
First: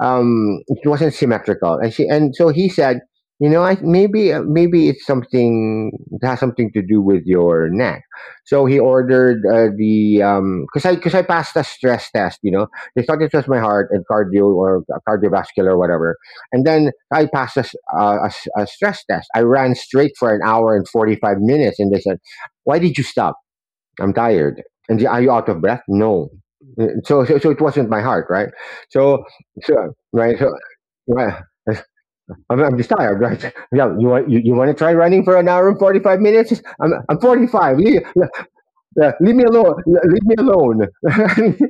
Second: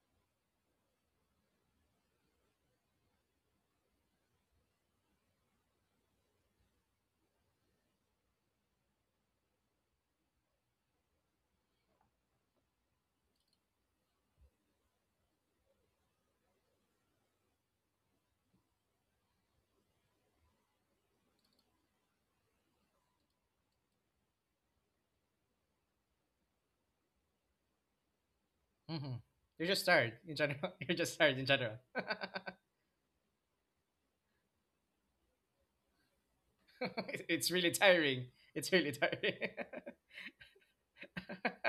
Speaker 1: um it wasn't symmetrical, and so he said, you know, I maybe, maybe it's something, it has something to do with your neck. So he ordered, the because I passed a stress test, you know, they thought it was my heart and cardio, or cardiovascular, or whatever. And then I passed a stress test. I ran straight for an hour and 45 minutes and they said, why did you stop? I'm tired. And are you out of breath? No. So it wasn't my heart, right?
Speaker 2: Mm-hmm.
Speaker 1: So,
Speaker 2: You're just
Speaker 1: so
Speaker 2: tired in
Speaker 1: right, so
Speaker 2: general. (laughs) You're just tired
Speaker 1: right.
Speaker 2: in general.
Speaker 1: (laughs) I'm just tired, right? (laughs) Yeah, you want, you want to try running for an hour and 45 minutes?
Speaker 2: (laughs)
Speaker 1: I'm
Speaker 2: it's
Speaker 1: forty
Speaker 2: it's really
Speaker 1: five.
Speaker 2: tiring.
Speaker 1: Yeah,
Speaker 2: It's really
Speaker 1: leave me
Speaker 2: tiring.
Speaker 1: alone. Leave me alone. (laughs)
Speaker 2: (laughs)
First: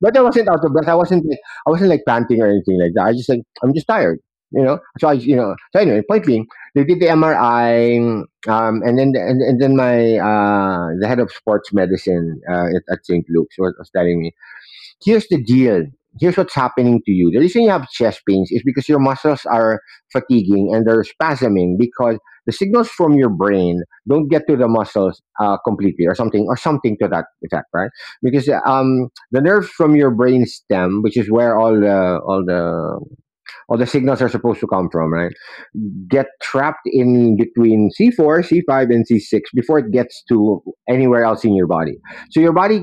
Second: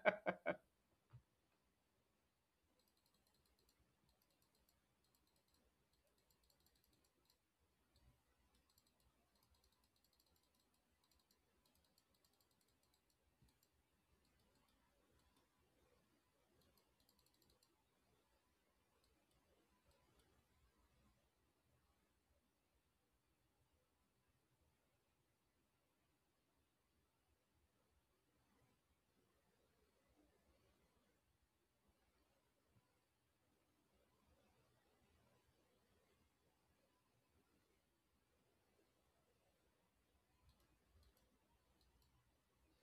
Speaker 1: But I wasn't out of breath. I wasn't, like, I wasn't like panting or anything like that. I just like, I'm just tired. You know. So I, you know. So anyway, point being, they did the MRI, and then, and then my, the head of sports medicine, at St. Luke's was telling me, here's the deal. Here's what's happening to you. The reason you have chest pains is because your muscles are fatiguing and they're spasming because the signals from your brain don't get to the muscles, completely, or something, or something to that effect, right? Because the nerve from your brain stem, which is where all the signals are supposed to come from, right? Get trapped in between C4, C5, and C6 before it gets to anywhere else in your body. So your body,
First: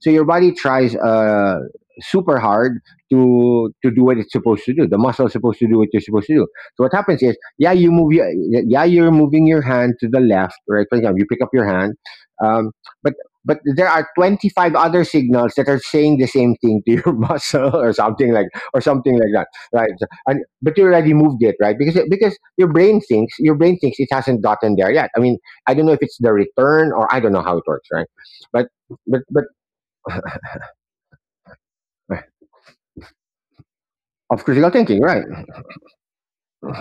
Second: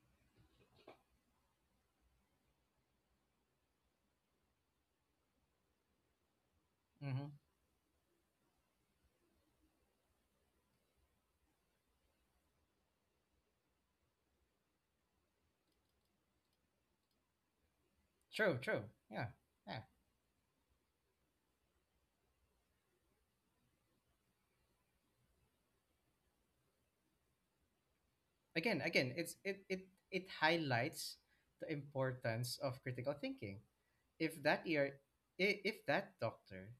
Speaker 1: so your body tries, super hard to do what it's supposed to do. The muscle is supposed to do what you're supposed to do. So what happens
Speaker 2: Mm-hmm.
Speaker 1: is, yeah, you move, your, yeah, you're moving your hand to the left, right? For example, you pick up your hand, um, but but there are 25 other signals that are saying the same thing to your (laughs) muscle
Speaker 2: True,
Speaker 1: or
Speaker 2: true.
Speaker 1: something
Speaker 2: Yeah,
Speaker 1: like that,
Speaker 2: yeah.
Speaker 1: right. And but you already moved it, right? Because your brain thinks it hasn't gotten there yet, I mean, I don't know if it's the return or I don't know how it works, right. but
Speaker 2: Again, again,
Speaker 1: but
Speaker 2: it's
Speaker 1: but
Speaker 2: it it it highlights the importance of critical thinking. If
Speaker 1: of
Speaker 2: that
Speaker 1: critical thinking,
Speaker 2: year,
Speaker 1: right.
Speaker 2: if that doctor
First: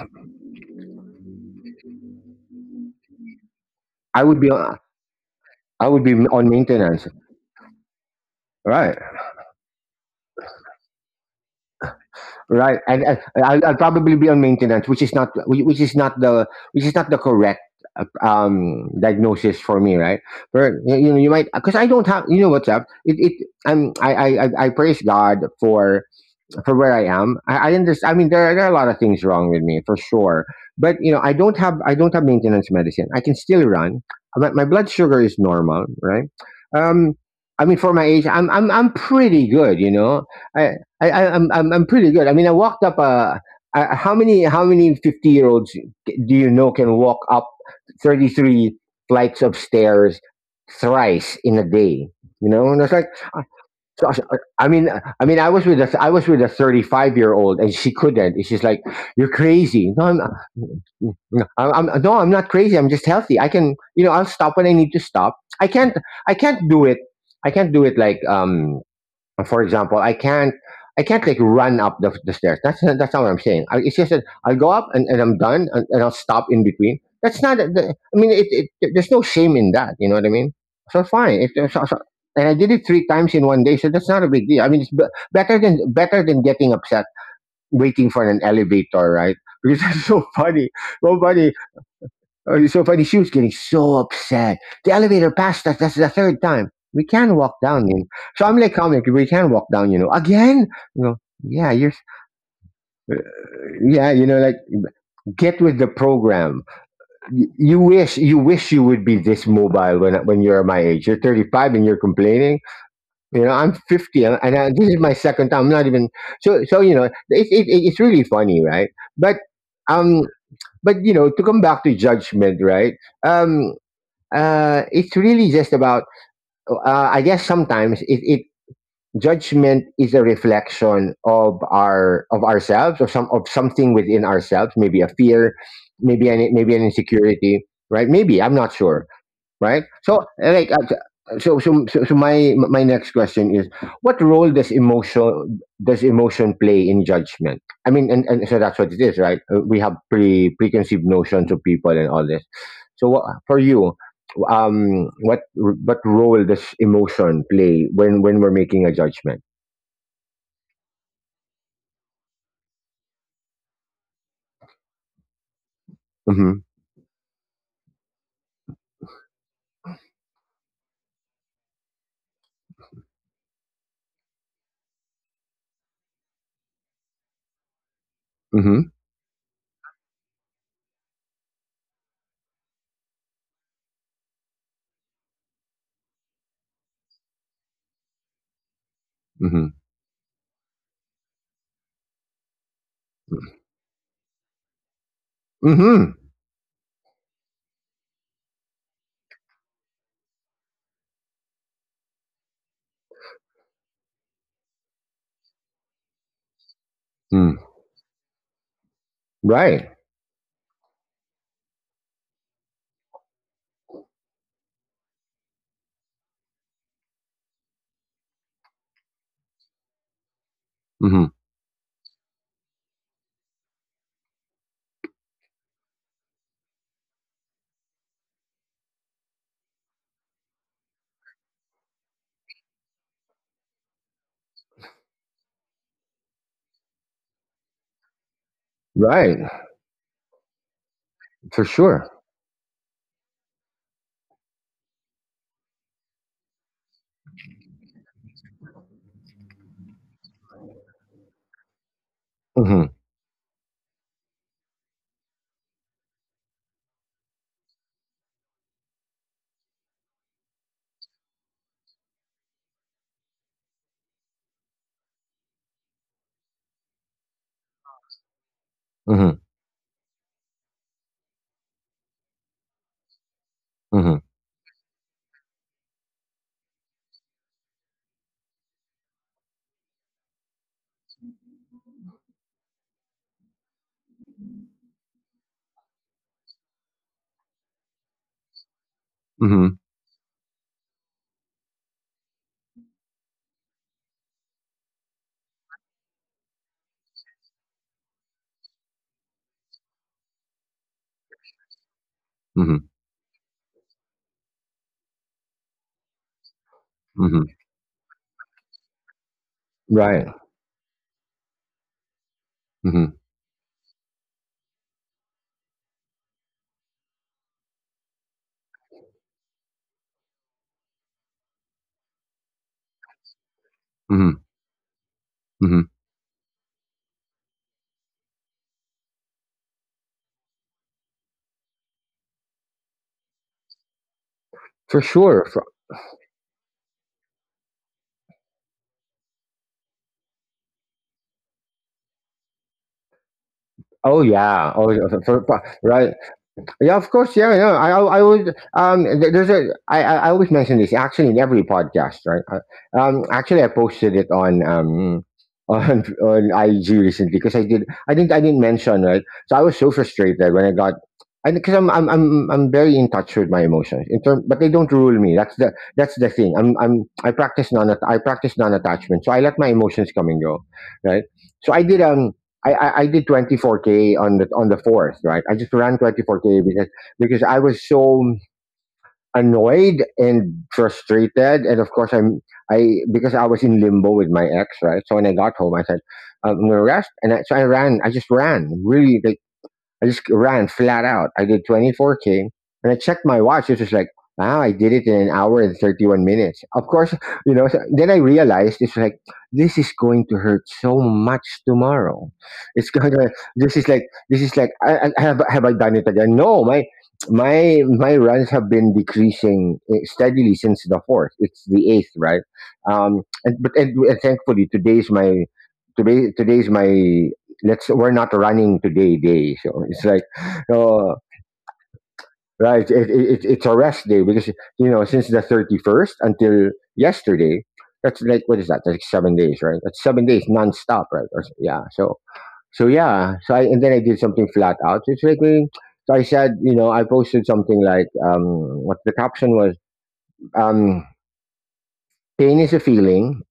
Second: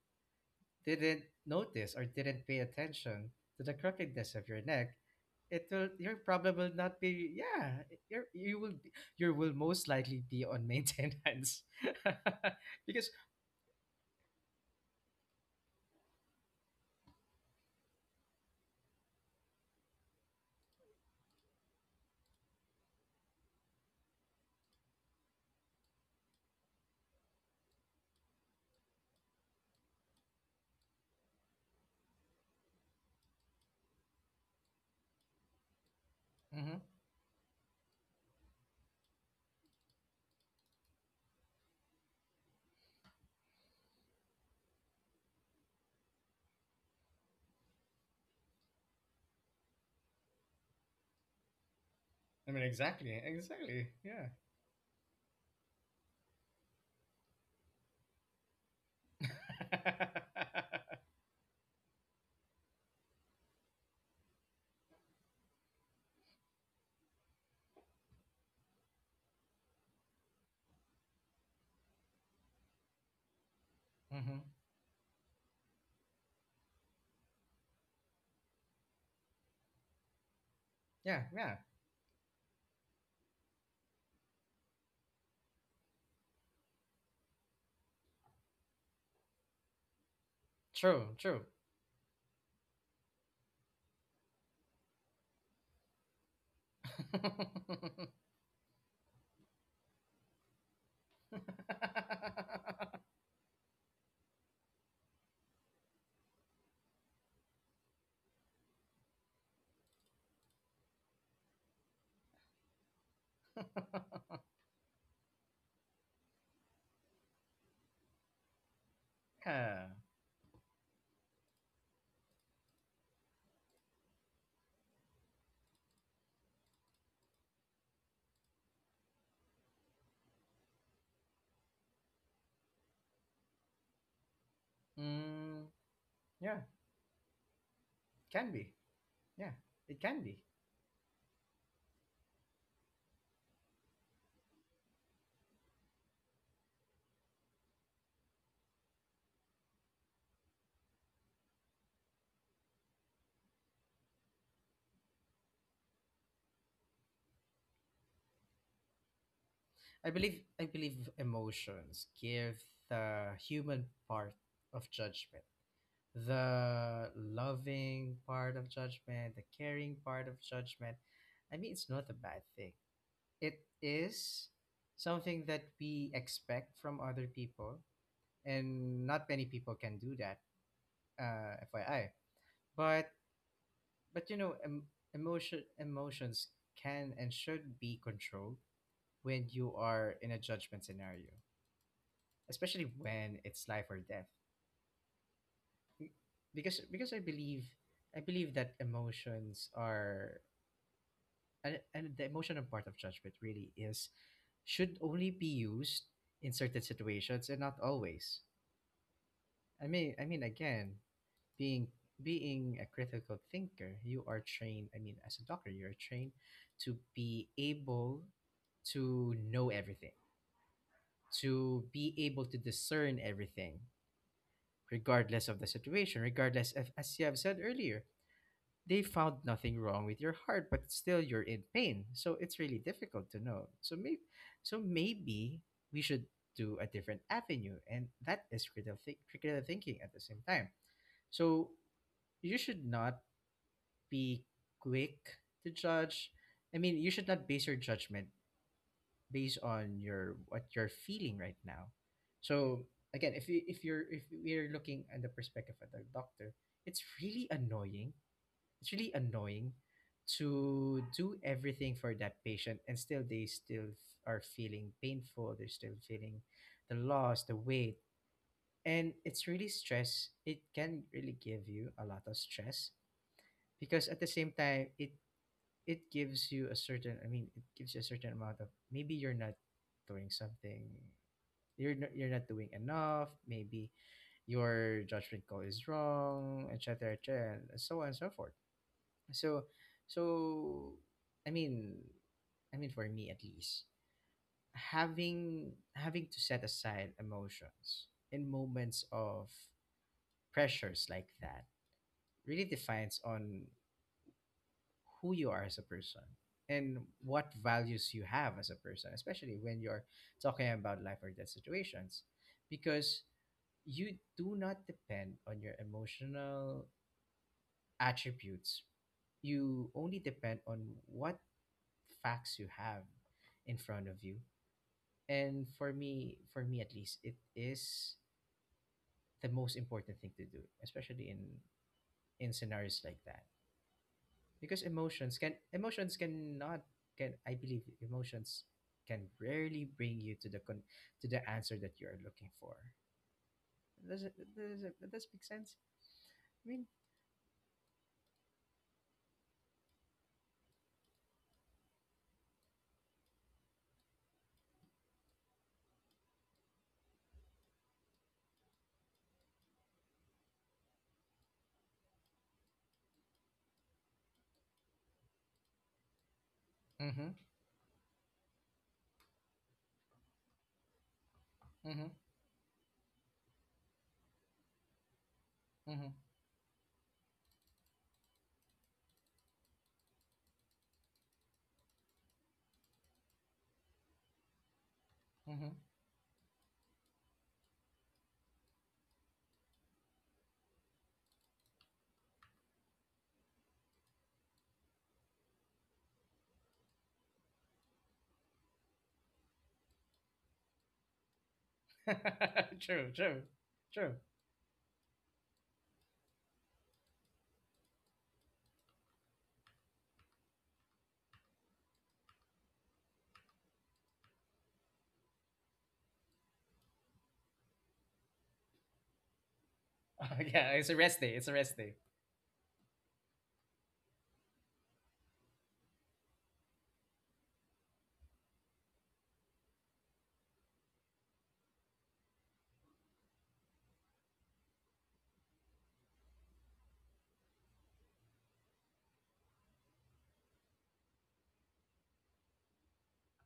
Speaker 2: didn't notice or didn't pay attention to the
Speaker 1: i
Speaker 2: crookedness
Speaker 1: would
Speaker 2: of
Speaker 1: be
Speaker 2: your
Speaker 1: on,
Speaker 2: neck, it
Speaker 1: I
Speaker 2: will
Speaker 1: would be
Speaker 2: your
Speaker 1: on
Speaker 2: problem will not
Speaker 1: maintenance,
Speaker 2: be, yeah, you're, you will be-
Speaker 1: right,
Speaker 2: you will most likely be on maintenance,
Speaker 1: right.
Speaker 2: (laughs)
Speaker 1: and,
Speaker 2: because,
Speaker 1: and I'll probably be on maintenance, which is not the correct diagnosis for me, right. But you know, you might, because I don't have, you know what's up. It I'm I praise God for where I am. I understand. I mean, there are a lot of things wrong with me, for sure. But you know, I don't have maintenance medicine. I can still run. My blood sugar is normal, right?
Speaker 2: mhm,
Speaker 1: Um, I mean, for my age, I'm pretty good. You know, I I'm pretty good. I mean, I walked up a. How many 50-year olds do you know can walk up 33 flights of stairs thrice in a day? You
Speaker 2: I mean,
Speaker 1: know, and it's like,
Speaker 2: exactly, exactly,
Speaker 1: so
Speaker 2: yeah.
Speaker 1: I I mean, I was with a 35-year-old, and she couldn't. And she's like, "You're crazy." No, I'm not crazy. I'm just healthy. I can, you know, I'll stop when I need to stop. I can't do it. I can't do it like for example, I can't like run up the stairs. That's not what I'm saying. It's just
Speaker 2: (laughs)
Speaker 1: that I'll
Speaker 2: Hmm.
Speaker 1: go up and, I'm done and, I'll stop in between. That's not. I mean, there's no shame in that. You know what I mean? So
Speaker 2: Yeah,
Speaker 1: fine. If
Speaker 2: yeah.
Speaker 1: there's, so, so- and I did it three times in one day, so that's not a big deal. I mean, it's b- better than getting upset waiting for an elevator, right? (laughs) Because that's so funny.
Speaker 2: True,
Speaker 1: So
Speaker 2: true.
Speaker 1: funny. Oh, it's so funny. She was getting so upset. The elevator passed us. That's the third time. We can walk down. So I'm like, comic, we can walk down. Again? You know, yeah,
Speaker 2: (laughs)
Speaker 1: yeah, you know, like, get with the program. You wish, you would be this mobile when you're my age. You're 35 and you're complaining. You know, I'm 50 and, this is my second time. I'm not even, so, so, It's really funny, right? But,
Speaker 2: Yeah.
Speaker 1: um, to come back to judgment, right? Um, it's really just about, I guess sometimes it, it judgment is a reflection of our, of ourselves, or something within ourselves, maybe a fear,
Speaker 2: Mm, yeah,
Speaker 1: maybe an insecurity, right, maybe
Speaker 2: can
Speaker 1: I'm
Speaker 2: be,
Speaker 1: not sure,
Speaker 2: yeah,
Speaker 1: right?
Speaker 2: it can be.
Speaker 1: So my next question is, what role does emotion, play in judgment? I mean, and, so that's what it is, right? We have preconceived notions of people and all this. So, what, for you, what role does emotion play when we're making a judgment?
Speaker 2: I believe emotions give the human part of judgment,
Speaker 1: Mm-hmm.
Speaker 2: the loving part of judgment, the caring part of judgment. I mean, it's not a bad thing. It is something that we expect from other people,
Speaker 1: Mm-hmm.
Speaker 2: and not many people can do that. FYI, but but you know, emotions can and should be controlled when
Speaker 1: Mm-hmm.
Speaker 2: you are in a judgment scenario, especially when it's life or death,
Speaker 1: Mm-hmm.
Speaker 2: because I believe that emotions are, and the emotional part of judgment really is should only be used in certain situations
Speaker 1: Mm.
Speaker 2: and not always. I
Speaker 1: Right.
Speaker 2: mean, I mean, again, being being a critical thinker, you are trained, I mean, as a doctor, you're trained to be able to know everything,
Speaker 1: Mm-hmm.
Speaker 2: to be able to discern everything regardless of the situation, regardless if, as you have said earlier, they found nothing wrong with your heart, but still you're in pain. So it's really difficult to know. So maybe, so maybe we should do a different avenue, and that is critical,
Speaker 1: Right.
Speaker 2: critical thinking at the same time.
Speaker 1: For
Speaker 2: So
Speaker 1: sure.
Speaker 2: you should not be quick to judge. I mean, you should not base your judgment based on your what you're feeling right now. So
Speaker 1: Mm-hmm.
Speaker 2: again, if you're, if we're looking at the perspective of the doctor, it's really annoying. It's really annoying to do everything for that patient and still they still are feeling painful, they're still feeling the loss, the weight. And
Speaker 1: Mm-hmm.
Speaker 2: it's really stress. It can really give you a lot of stress, because
Speaker 1: Mm-hmm.
Speaker 2: at the same time it it gives you a certain, I mean, it gives you a certain amount of maybe you're not doing something, you're not doing enough, maybe your judgment call is wrong, etc., etc., and so on and so forth. So,
Speaker 1: Mm-hmm.
Speaker 2: so I mean, I mean, for me at least, having to set aside emotions in moments of pressures like that really
Speaker 1: Mm-hmm.
Speaker 2: defines on who you are as a person and
Speaker 1: Mm-hmm.
Speaker 2: what values you have as a person, especially when you're
Speaker 1: Right.
Speaker 2: talking about life or death situations,
Speaker 1: Mm-hmm.
Speaker 2: because you do not depend on your emotional attributes. You only depend on what facts you have in front of
Speaker 1: Hmm.
Speaker 2: you. And
Speaker 1: Hmm.
Speaker 2: for me at least, it is the most important thing to do, especially in scenarios like that, because
Speaker 1: For sure.
Speaker 2: emotions cannot, can, I believe emotions can rarely bring you to the con to the answer that you are looking for.
Speaker 1: Oh
Speaker 2: Does it
Speaker 1: yeah. Oh yeah,
Speaker 2: does make sense?
Speaker 1: right.
Speaker 2: I mean,
Speaker 1: Yeah. Of course. Yeah. Yeah. I would. Th- There's a. I always mention this actually in every podcast. Right. Actually, I posted it on (laughs) on IG recently because I did. I didn't. Mention, right. So I was so frustrated when I got. I because I'm very in touch with my emotions in term, but they don't rule me. That's the thing. I'm I'm I
Speaker 2: mm-hmm,
Speaker 1: practice non I practice non attachment, so I let my emotions come and go, right? So I did,
Speaker 2: mm-hmm,
Speaker 1: I did 24K on the fourth, right? I just ran
Speaker 2: mm-hmm,
Speaker 1: 24K because I was so annoyed and frustrated, and of course I'm I because I was in limbo with my ex, right? So when I got home, I said, I'm gonna rest, and so I ran. I just ran really like I just ran flat out. I did 24K and I checked my watch. It was like, wow, I did it in an hour and 31 minutes. Of course, so then I realized, it's like, this is going to hurt so much tomorrow.
Speaker 2: mm-hmm. (laughs)
Speaker 1: It's (laughs) going
Speaker 2: True,
Speaker 1: to,
Speaker 2: true,
Speaker 1: this is like,
Speaker 2: true. (laughs)
Speaker 1: have I done it again? No, my runs have been decreasing, eh, steadily since the fourth. It's the eighth, right? And, but, and thankfully today's my, let's, we're not running today day, so it's like,
Speaker 2: Oh, yeah, it's a
Speaker 1: oh,
Speaker 2: rest day. It's a rest day.
Speaker 1: right, it's a rest day because, since the 31st until yesterday, that's like, what is that, that's like 7 days, right, that's 7 days nonstop, right. Or yeah so, yeah, so I and then I did something flat out, so it's like, eh, so I said, you know, I posted something like, what the caption was, um pain is a feeling,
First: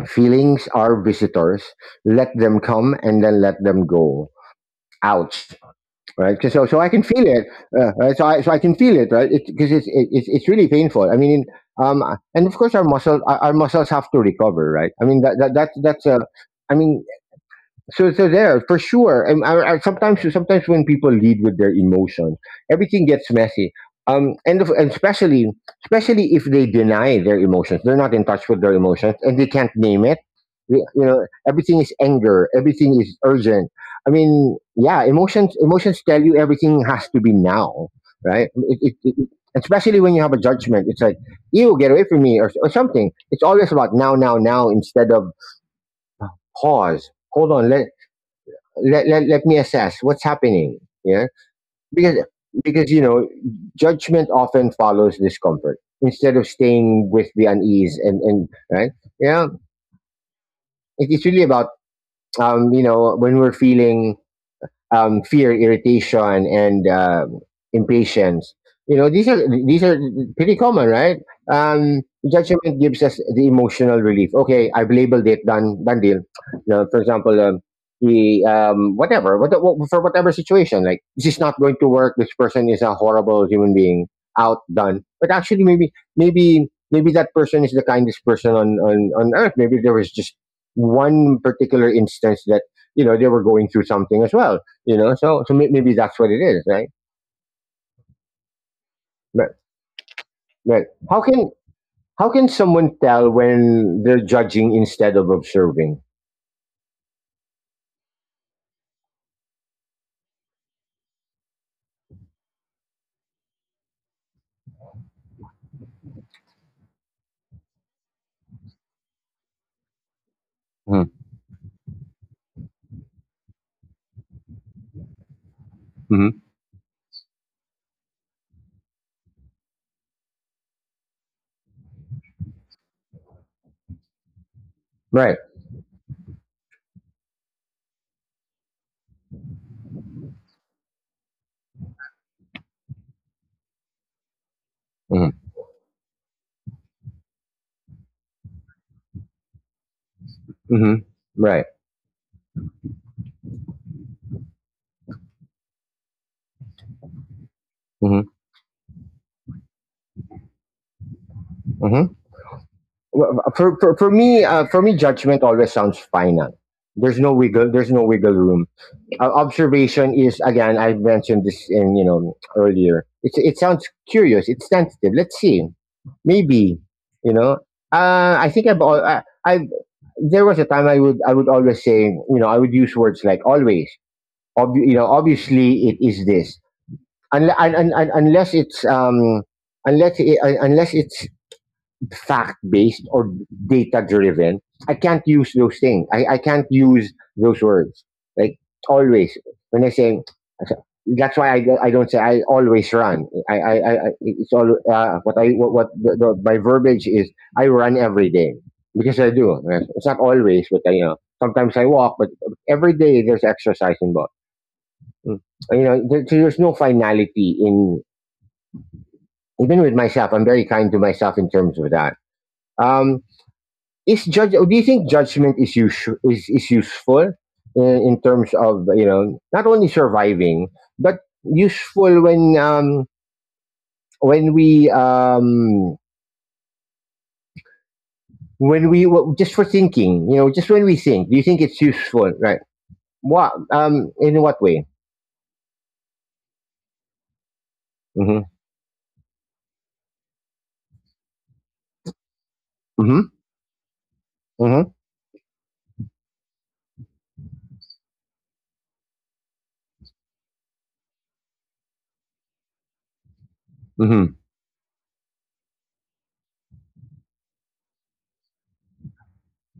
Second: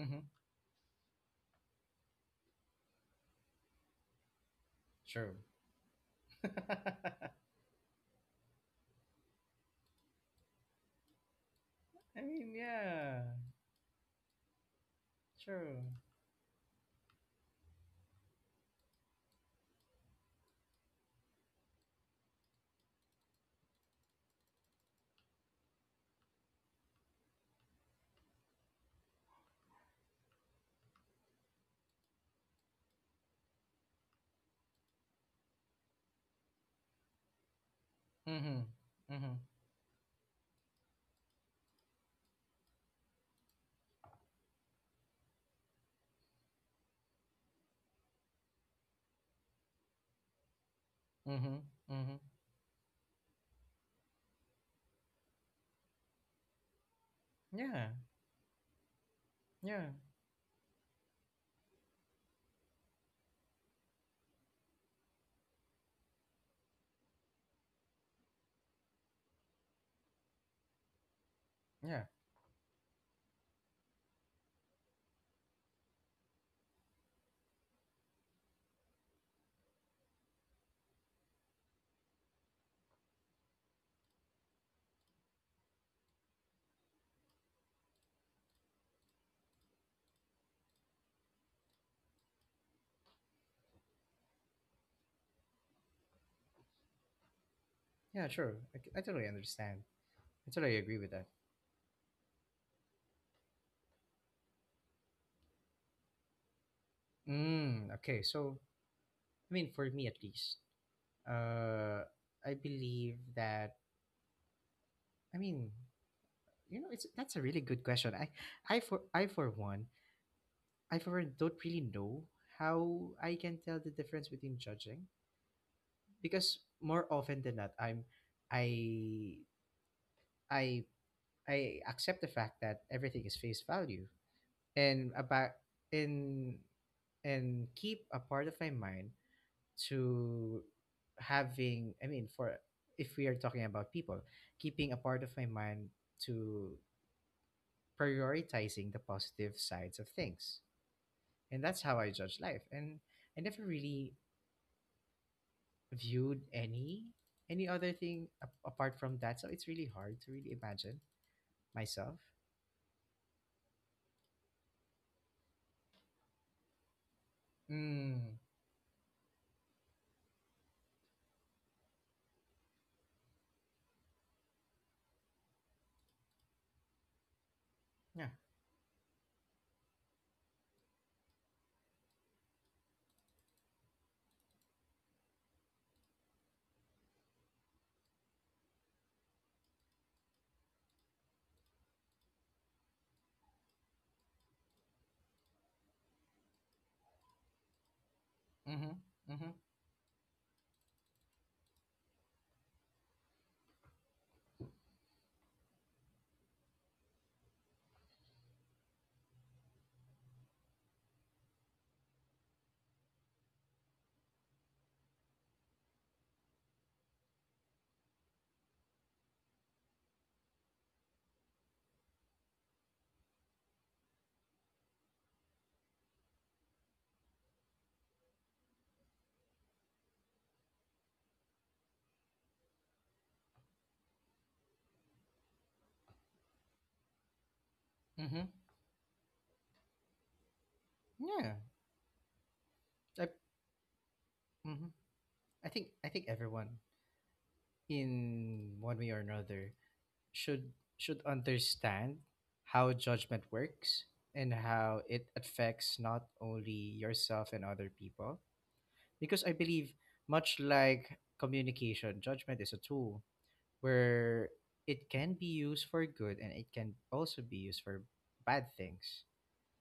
Speaker 2: Mm-hmm.
Speaker 1: feelings are visitors, let them come and then let them go.
Speaker 2: True.
Speaker 1: Ouch. Right?
Speaker 2: (laughs)
Speaker 1: So I can feel
Speaker 2: I
Speaker 1: it, right? So I can feel it, right? Because it's really painful. I mean, um, and
Speaker 2: mean,
Speaker 1: of course our
Speaker 2: yeah,
Speaker 1: our muscles have to recover, right? I mean,
Speaker 2: true.
Speaker 1: that's a, I mean, so there, for sure. And I sometimes when people lead with their emotions, everything gets messy, and, especially if they deny their emotions, they're not in touch with their emotions, and they can't name it. You know, everything is anger, everything is urgent. I mean, yeah, emotions tell you everything has to be now, right,
Speaker 2: Mm-hmm, mm-hmm,
Speaker 1: especially when you have a judgment, it's like, you get away from me, or something, it's always about now, now, now, instead of pause, hold on, let me assess what's happening, yeah,
Speaker 2: mm-hmm, mm-hmm.
Speaker 1: because because you know, judgment often follows discomfort, instead of staying with the
Speaker 2: Yeah,
Speaker 1: unease, and right, yeah,
Speaker 2: yeah,
Speaker 1: it's really about, you know, when we're feeling, fear, irritation, and impatience. You know, these are pretty common, right?
Speaker 2: yeah,
Speaker 1: Um, judgment gives us the emotional relief. Okay, I've labeled it. Done. Done deal. You know, for example, the whatever, what for whatever situation, like, this is not going to work. This person is a horrible human being. Out. Done. But actually, maybe that person is the kindest person on earth. Maybe there was just one particular instance that, you know, they were going through something as well, you know. So, maybe that's what it is, right?
Speaker 2: yeah. True. I totally
Speaker 1: Right,
Speaker 2: understand. I totally
Speaker 1: right.
Speaker 2: agree with
Speaker 1: How
Speaker 2: that.
Speaker 1: can how can someone tell when they're judging instead of observing?
Speaker 2: Mm, okay, so, I mean, for me at least, uh, I believe that, I mean, you know, it's that's a really good question. I for one, don't really know how I can tell the difference between judging,
Speaker 1: Hmm.
Speaker 2: because more often than not, I, I, I accept the fact that everything is face value and
Speaker 1: Right.
Speaker 2: about, and and keep a part of my mind to having, I mean, for if we are talking about people, keeping a part of my
Speaker 1: Hmm,
Speaker 2: mind to prioritizing the positive sides of things. And
Speaker 1: right.
Speaker 2: that's how I judge life, and I never really viewed any other
Speaker 1: Hmm.
Speaker 2: thing apart from that, so it's really hard to really imagine myself.
Speaker 1: Hmm. Well, for me, judgment always sounds final. There's no wiggle. There's no wiggle
Speaker 2: Mm,
Speaker 1: room. Observation is again. I mentioned this in, earlier. It sounds curious. It's sensitive. Let's see. Maybe, you know.
Speaker 2: yeah.
Speaker 1: I think I've al- I, I've there was a time I would, always say, you know, I would use words like always. Ob- you know, obviously it is this. Unless it's unless it, un- unless it's fact based or data driven, I can't use those things. I can't use those words. Like
Speaker 2: Mm-hmm.
Speaker 1: always,
Speaker 2: Mm-hmm.
Speaker 1: when I say, that's why I don't say I always run. I it's all, what I, what the, my verbiage is, I run every day because I do. It's not always, but, you know, sometimes I walk, but every day there's exercise involved. Mm. You know, there, so there's no finality in, even with myself. I'm very kind to myself in terms of that. Um, is judge, do you think judgment is useful in, terms of, you know, not only surviving, but useful when we um
Speaker 2: Mm-hmm.
Speaker 1: just for thinking, you know, just when we think, do you
Speaker 2: Yeah,
Speaker 1: think it's useful, right?
Speaker 2: I,
Speaker 1: what In what way?
Speaker 2: mm-hmm. I think everyone
Speaker 1: Mhm.
Speaker 2: in one way or another should should understand how
Speaker 1: Mhm.
Speaker 2: judgment works and
Speaker 1: Mhm.
Speaker 2: how it affects not only yourself and other people, because I believe, much like communication, judgment is a tool
Speaker 1: Mhm.
Speaker 2: where it can be used for good and it can also be used for bad things.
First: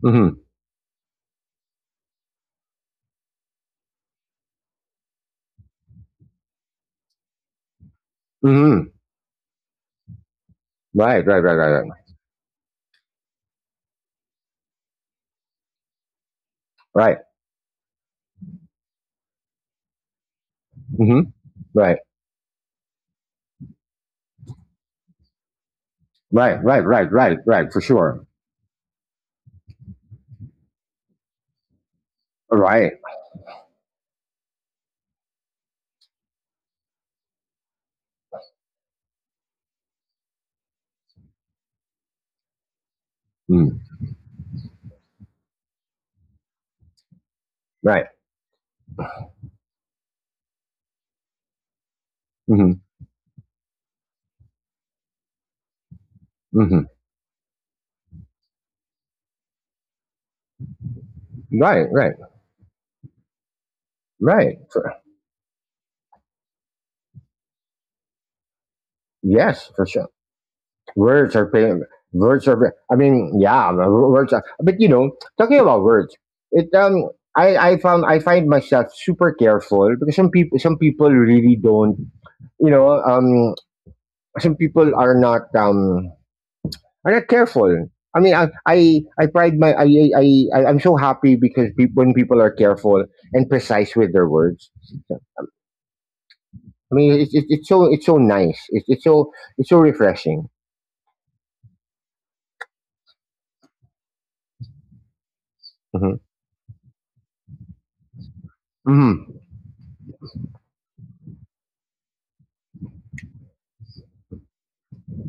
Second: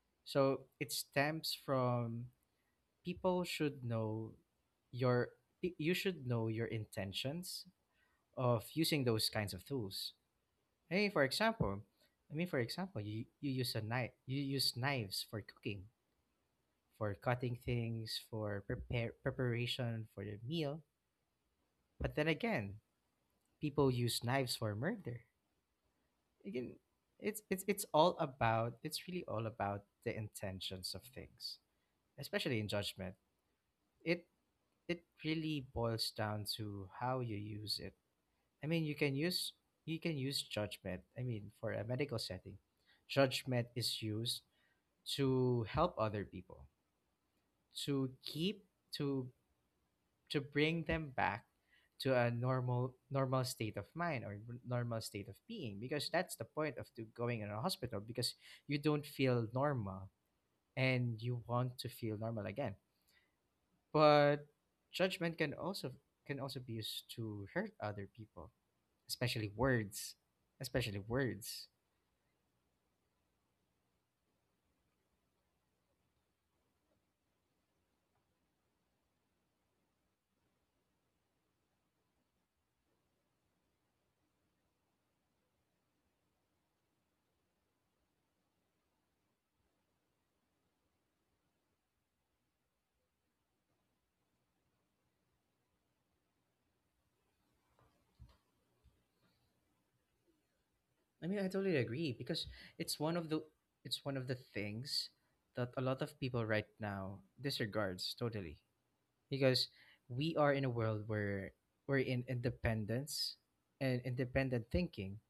Speaker 1: Mhm.
Speaker 2: So it stems from people should know your you should know your intentions of
Speaker 1: Mhm.
Speaker 2: using those kinds of tools. Hey, for
Speaker 1: Right, right, right, right,
Speaker 2: example,
Speaker 1: right,
Speaker 2: for example, you use a knife, you use knives for cooking, for
Speaker 1: right.
Speaker 2: cutting things, for prepare preparation for the meal.
Speaker 1: Mhm. Right,
Speaker 2: But then again, people use knives for murder.
Speaker 1: right,
Speaker 2: Again,
Speaker 1: right, right, right, right, for sure.
Speaker 2: it's really all about the intentions of things, especially in
Speaker 1: Right.
Speaker 2: judgment. It it really boils down to how you use it. I mean, you can use you can use judgment. I mean, for a medical setting, judgment
Speaker 1: Mm.
Speaker 2: is used to help other people,
Speaker 1: Right.
Speaker 2: to keep to to bring them back to a
Speaker 1: Mhm.
Speaker 2: normal state of mind or normal state of being, because that's the point of
Speaker 1: Mhm.
Speaker 2: to going in a hospital, because you don't feel normal and you want
Speaker 1: Right,
Speaker 2: to
Speaker 1: right.
Speaker 2: feel normal again. But
Speaker 1: Right.
Speaker 2: judgment can also be used to hurt other people, especially
Speaker 1: Yes, for sure.
Speaker 2: words, especially
Speaker 1: Words are
Speaker 2: words.
Speaker 1: pain. Words are. I mean, yeah, words are. But talking about words, it I found I find myself super careful because some people really don't. You know, um, some people are not careful. I mean, I I, I pride my I, I'm so happy because peop when people are careful and precise with their words. So, I mean, it's so nice. It's so refreshing.
Speaker 2: I mean, I totally agree because it's one of the it's one of the things that a lot of
Speaker 1: Mm-hmm.
Speaker 2: people right now disregards totally,
Speaker 1: Hmm.
Speaker 2: because we are in a world where we're in independence and independent thinking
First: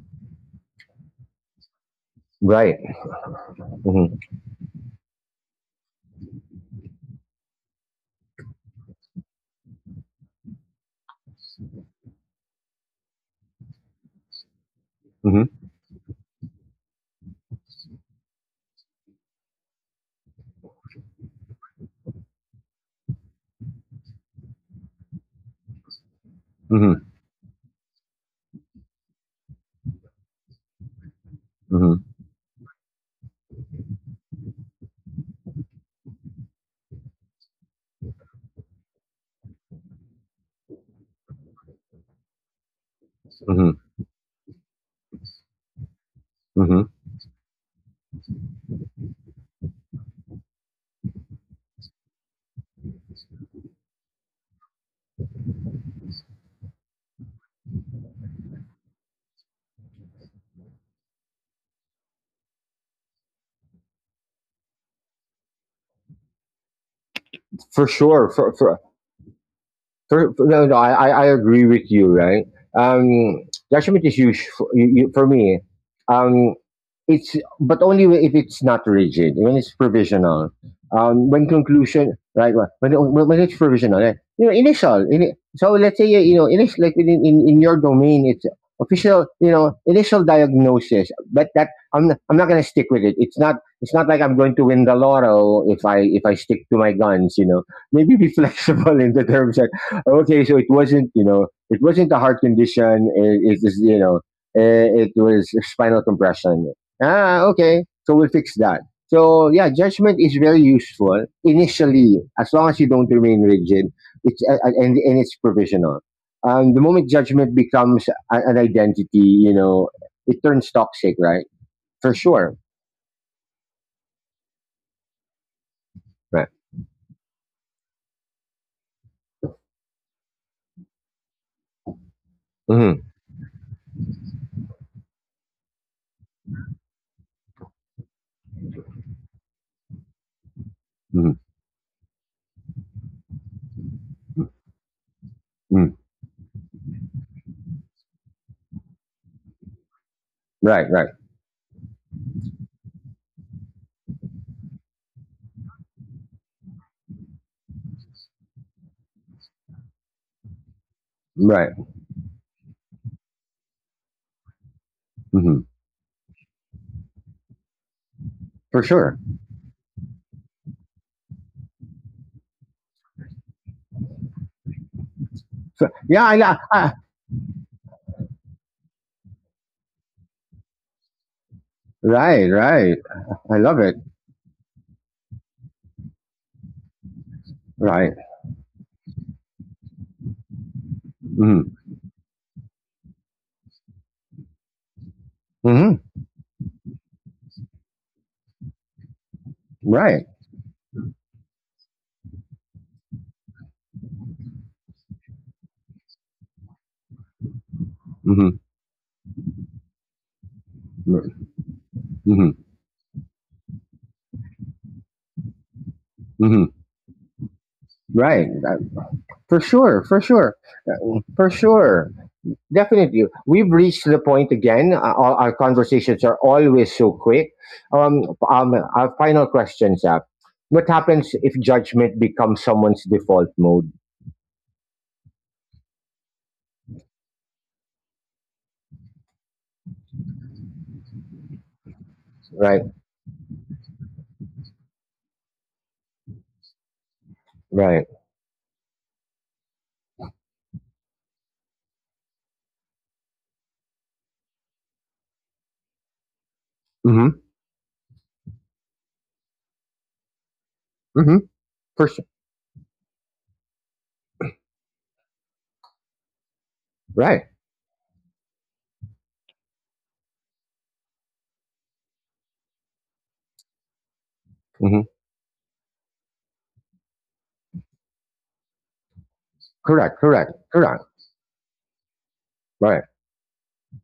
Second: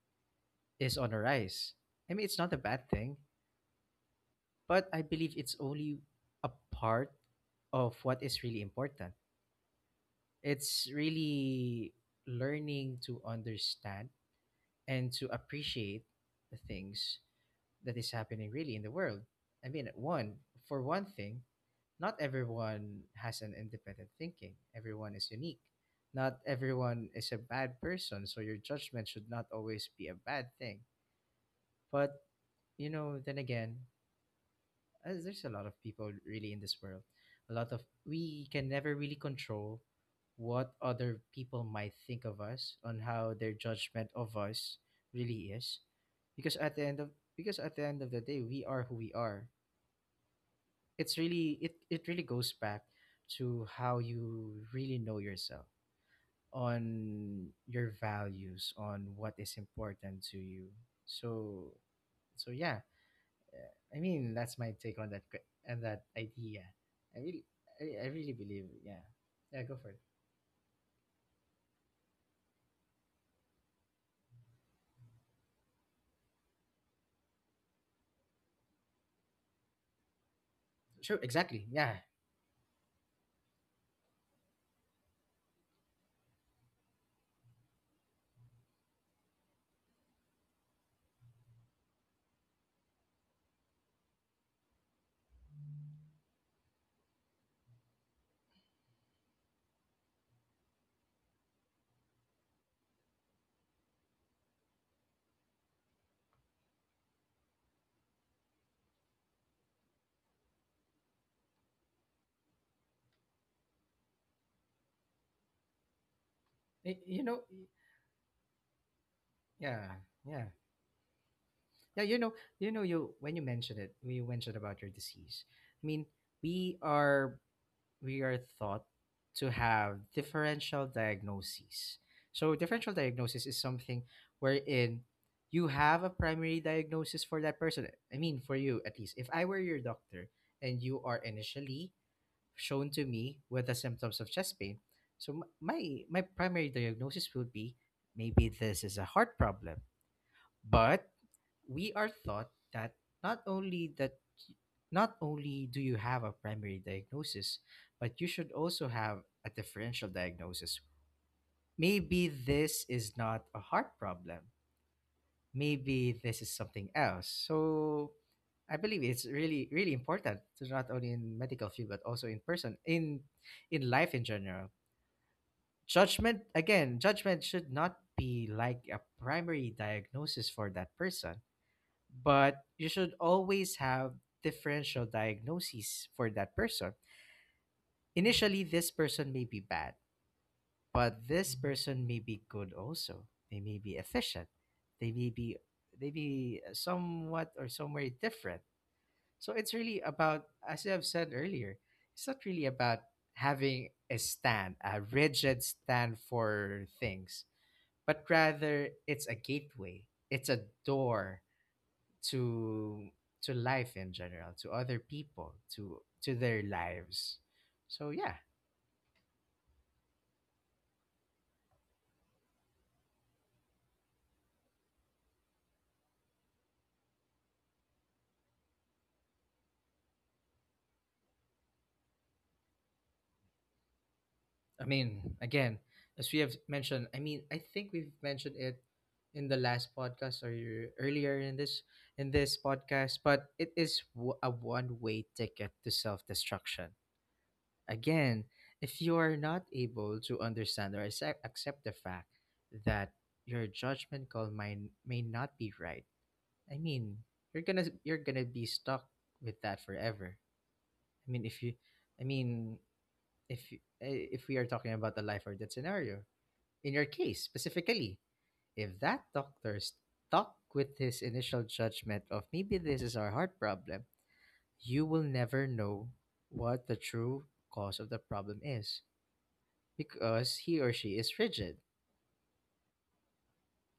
Speaker 2: is on a rise. I mean, it's not a
Speaker 1: Right.
Speaker 2: bad thing,
Speaker 1: Hmm.
Speaker 2: but I believe it's only a part of what is really important. It's really learning to understand and to
Speaker 1: Hmm.
Speaker 2: appreciate the things that is happening really in the world. I mean, one for one thing, not everyone has an independent thinking. Everyone is unique. Not
Speaker 1: Hmm.
Speaker 2: everyone is a bad person, so your judgment should not always be a bad thing.
Speaker 1: Hmm.
Speaker 2: But you know, then again, there's a lot of people really in this world. A lot of we can never really control what other people might think of us, on how their judgment of us really is, because
Speaker 1: Hmm.
Speaker 2: at the end of the day we are who we are. It's really it really goes back to how you really know yourself, on your values, on what is important to you. So so yeah, I mean, that's my take on that que- and that idea. I really,
Speaker 1: For
Speaker 2: I really
Speaker 1: sure.
Speaker 2: believe, yeah, yeah, go for it.
Speaker 1: No, no, I agree with you, right? Um, judgment is huge for me. Um, it's but only if it's not rigid, when it's provisional.
Speaker 2: Sure,
Speaker 1: When
Speaker 2: exactly, yeah.
Speaker 1: conclusion, right? Well, when it's provisional, right? Initial. In, so let's say initial, like in your domain, it's official. Initial diagnosis, but that I'm not gonna stick with it. It's not like I'm going to win the laurel if I stick to my guns. You know, maybe be (laughs) flexible in the terms. Okay, so it wasn't, you know, it wasn't a heart condition. It is, you know, it was spinal compression. Ah, okay. So we'll fix that. So yeah, judgment is very useful initially, as long as you don't remain rigid. It's and it's provisional. The
Speaker 2: Y-
Speaker 1: moment
Speaker 2: You know,
Speaker 1: judgment
Speaker 2: y-
Speaker 1: becomes an identity, you know,
Speaker 2: yeah,
Speaker 1: it
Speaker 2: yeah,
Speaker 1: turns toxic, right?
Speaker 2: yeah.
Speaker 1: For sure,
Speaker 2: You know, you when you mentioned it, when you mentioned about your disease. I mean,
Speaker 1: right?
Speaker 2: we are we are thought to have differential diagnoses. So, differential
Speaker 1: Mm-hmm.
Speaker 2: diagnosis is something wherein you have a primary diagnosis for that person. I mean, for you at least. If I were your doctor and you are
Speaker 1: Mm-hmm.
Speaker 2: initially shown to me with the symptoms of chest pain, so
Speaker 1: Mm-hmm.
Speaker 2: my primary diagnosis would be maybe this is a heart problem,
Speaker 1: Right,
Speaker 2: but
Speaker 1: right,
Speaker 2: we are taught that not only that not only do you have a primary diagnosis, but you should also have a differential diagnosis.
Speaker 1: right.
Speaker 2: Maybe this is not a heart problem.
Speaker 1: Mm-hmm.
Speaker 2: Maybe this is something else. So I
Speaker 1: For
Speaker 2: believe
Speaker 1: sure.
Speaker 2: it's really really important to not only in medical field but also in person in life in general.
Speaker 1: So, yeah,
Speaker 2: Judgment, again, judgment should not be like a primary diagnosis for that person,
Speaker 1: right,
Speaker 2: but you
Speaker 1: right.
Speaker 2: should
Speaker 1: I love
Speaker 2: always
Speaker 1: it.
Speaker 2: have differential diagnoses for that person.
Speaker 1: Right.
Speaker 2: Initially, this person may be bad, but this
Speaker 1: Mm-hmm.
Speaker 2: person may be good also. They may be efficient. They may be,
Speaker 1: Mm-hmm.
Speaker 2: they be somewhat or somewhere different. So it's really
Speaker 1: Right.
Speaker 2: about, as I've said earlier, it's not really about having a stand, a rigid stand for things, but
Speaker 1: Mm-hmm.
Speaker 2: rather it's a gateway. It's a door
Speaker 1: Mm-hmm.
Speaker 2: to to life in general, to other people, to their
Speaker 1: Mm-hmm.
Speaker 2: lives. So yeah.
Speaker 1: Right. For sure. For sure. For sure. Definitely. We've reached the point again. All our conversations are always so quick. Um, our final question, Zach: what happens if judgment becomes someone's default mode?
Speaker 2: I mean, again, as we have mentioned, I mean, I think we've mentioned it in the last podcast, or earlier in this
Speaker 1: Right.
Speaker 2: podcast, but it is a one way ticket to self destruction.
Speaker 1: Right.
Speaker 2: Again, if you are not able to understand or accept the fact that your judgment call may not be right. I mean,
Speaker 1: Mm-hmm.
Speaker 2: you're gonna be stuck with that forever. I
Speaker 1: Mm-hmm.
Speaker 2: mean, if you,
Speaker 1: For sure.
Speaker 2: I mean, if you- eh, if we are talking about the life or death scenario, in your case
Speaker 1: Right.
Speaker 2: specifically, if that doctor stuck with his initial judgment of maybe this is our heart problem,
Speaker 1: Mm-hmm.
Speaker 2: you will never know what the true cause of the problem is,
Speaker 1: Correct. Correct.
Speaker 2: because he or
Speaker 1: Correct.
Speaker 2: she is rigid.
Speaker 1: Right.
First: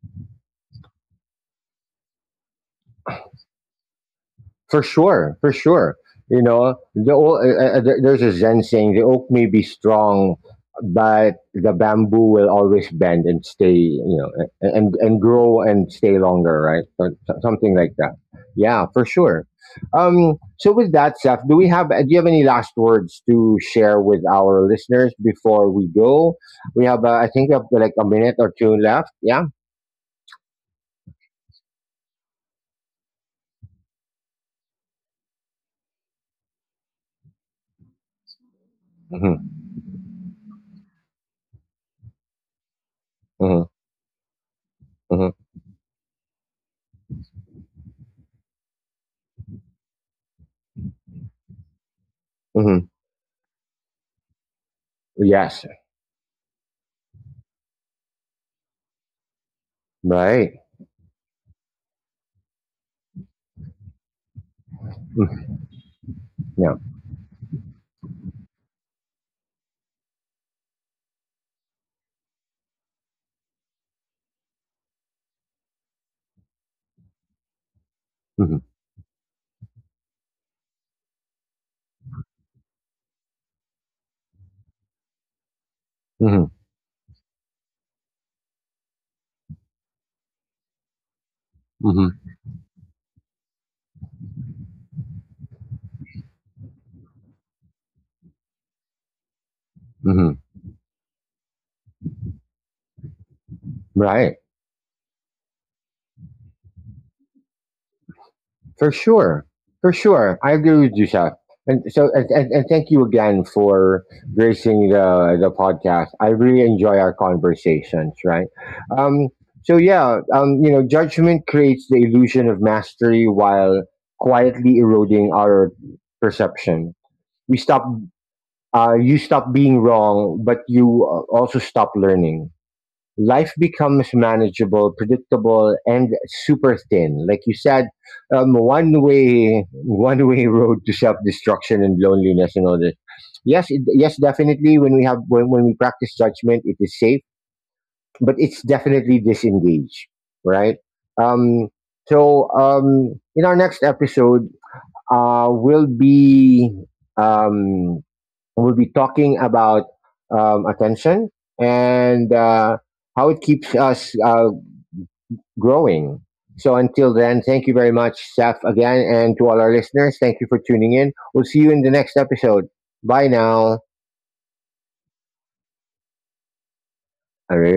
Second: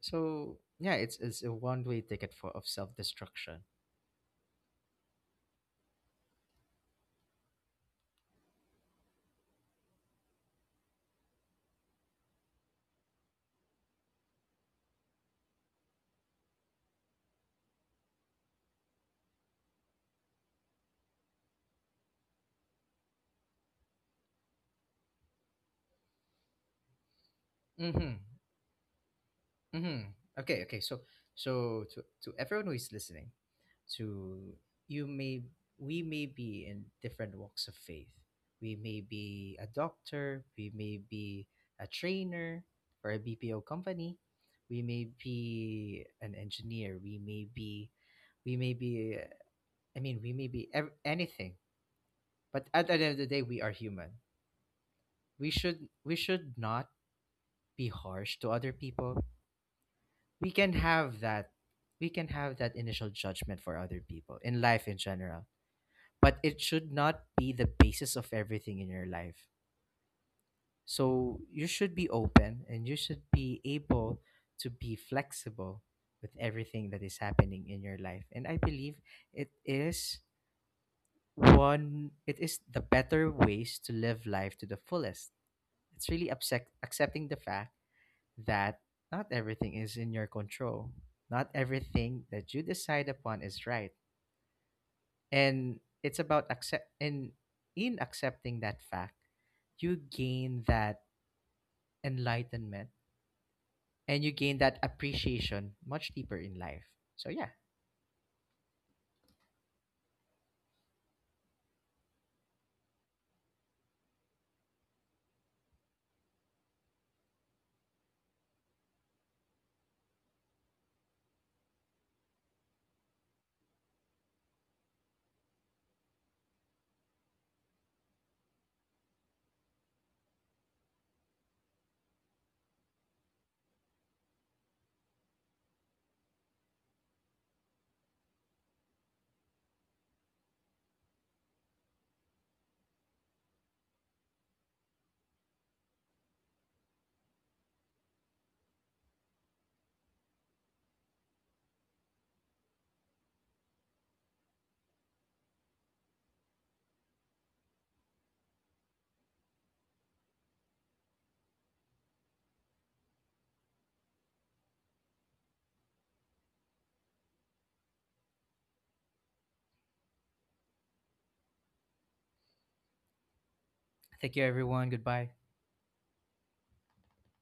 Speaker 2: So yeah, it's a one way ticket for of self destruction.
Speaker 1: For sure, for sure. You know, the there's a Zen saying the oak may be strong, but the bamboo will always bend and stay. You know, and grow and stay longer, right? Something like that. Yeah, for sure. So with that, Seth, do we have? Do you have any last words to share with our listeners before we go? We have, I think, we have like a
Speaker 2: Mm-hmm.
Speaker 1: minute or two left. Yeah.
Speaker 2: Mm-hmm. Okay, okay. So, so to everyone who is listening, to you may we may be in different walks of faith. We may
Speaker 1: Hmm.
Speaker 2: be a doctor, we may be a trainer for a
Speaker 1: Hmm.
Speaker 2: BPO company, we may
Speaker 1: Hmm.
Speaker 2: be an engineer, we may be, we may be. I mean, we may be anything. But
Speaker 1: Hmm.
Speaker 2: at the end of the day, we are human.
Speaker 1: Yes.
Speaker 2: We should not be harsh to other people. we
Speaker 1: Right.
Speaker 2: can have that we can have that initial judgment for other people in life in general,
Speaker 1: Mhm.
Speaker 2: but it
Speaker 1: Yeah.
Speaker 2: should not be the basis of everything in your life. So you should be open and you should be able to be flexible with everything that is happening in your life. And I
Speaker 1: Mhm.
Speaker 2: believe it is one it is the better ways to live life to the fullest. It's really
Speaker 1: Mm-hmm.
Speaker 2: accepting the fact that not everything is in your control. Not everything
Speaker 1: Mm-hmm.
Speaker 2: that you decide upon is right. And it's about accept in accepting that fact, you
Speaker 1: Hmm.
Speaker 2: gain that enlightenment and you
Speaker 1: Right.
Speaker 2: gain that appreciation much deeper in life. So yeah.
Speaker 1: For sure. For sure. I agree with you, Seth. And so, and thank you again for gracing the podcast. I really enjoy our conversations, right? Um, so yeah, you know, judgment creates the illusion of mastery while quietly eroding our perception. We stop, you stop being wrong, but you also stop learning. Life becomes manageable, predictable, and super thin. Like you said, one way road to self destruction and loneliness and all this. Yes, yes, definitely. When we when we practice judgment, it is safe, but it's definitely disengaged, right? Um, so in our next episode, will be um, we'll be talking about attention and how it keeps us growing. So until then, thank you very much, Saf, again, and to all our listeners. Thank you for tuning in. We'll see you in the next episode. Bye now.
Speaker 2: Thank you everyone. Goodbye.
Speaker 1: All right.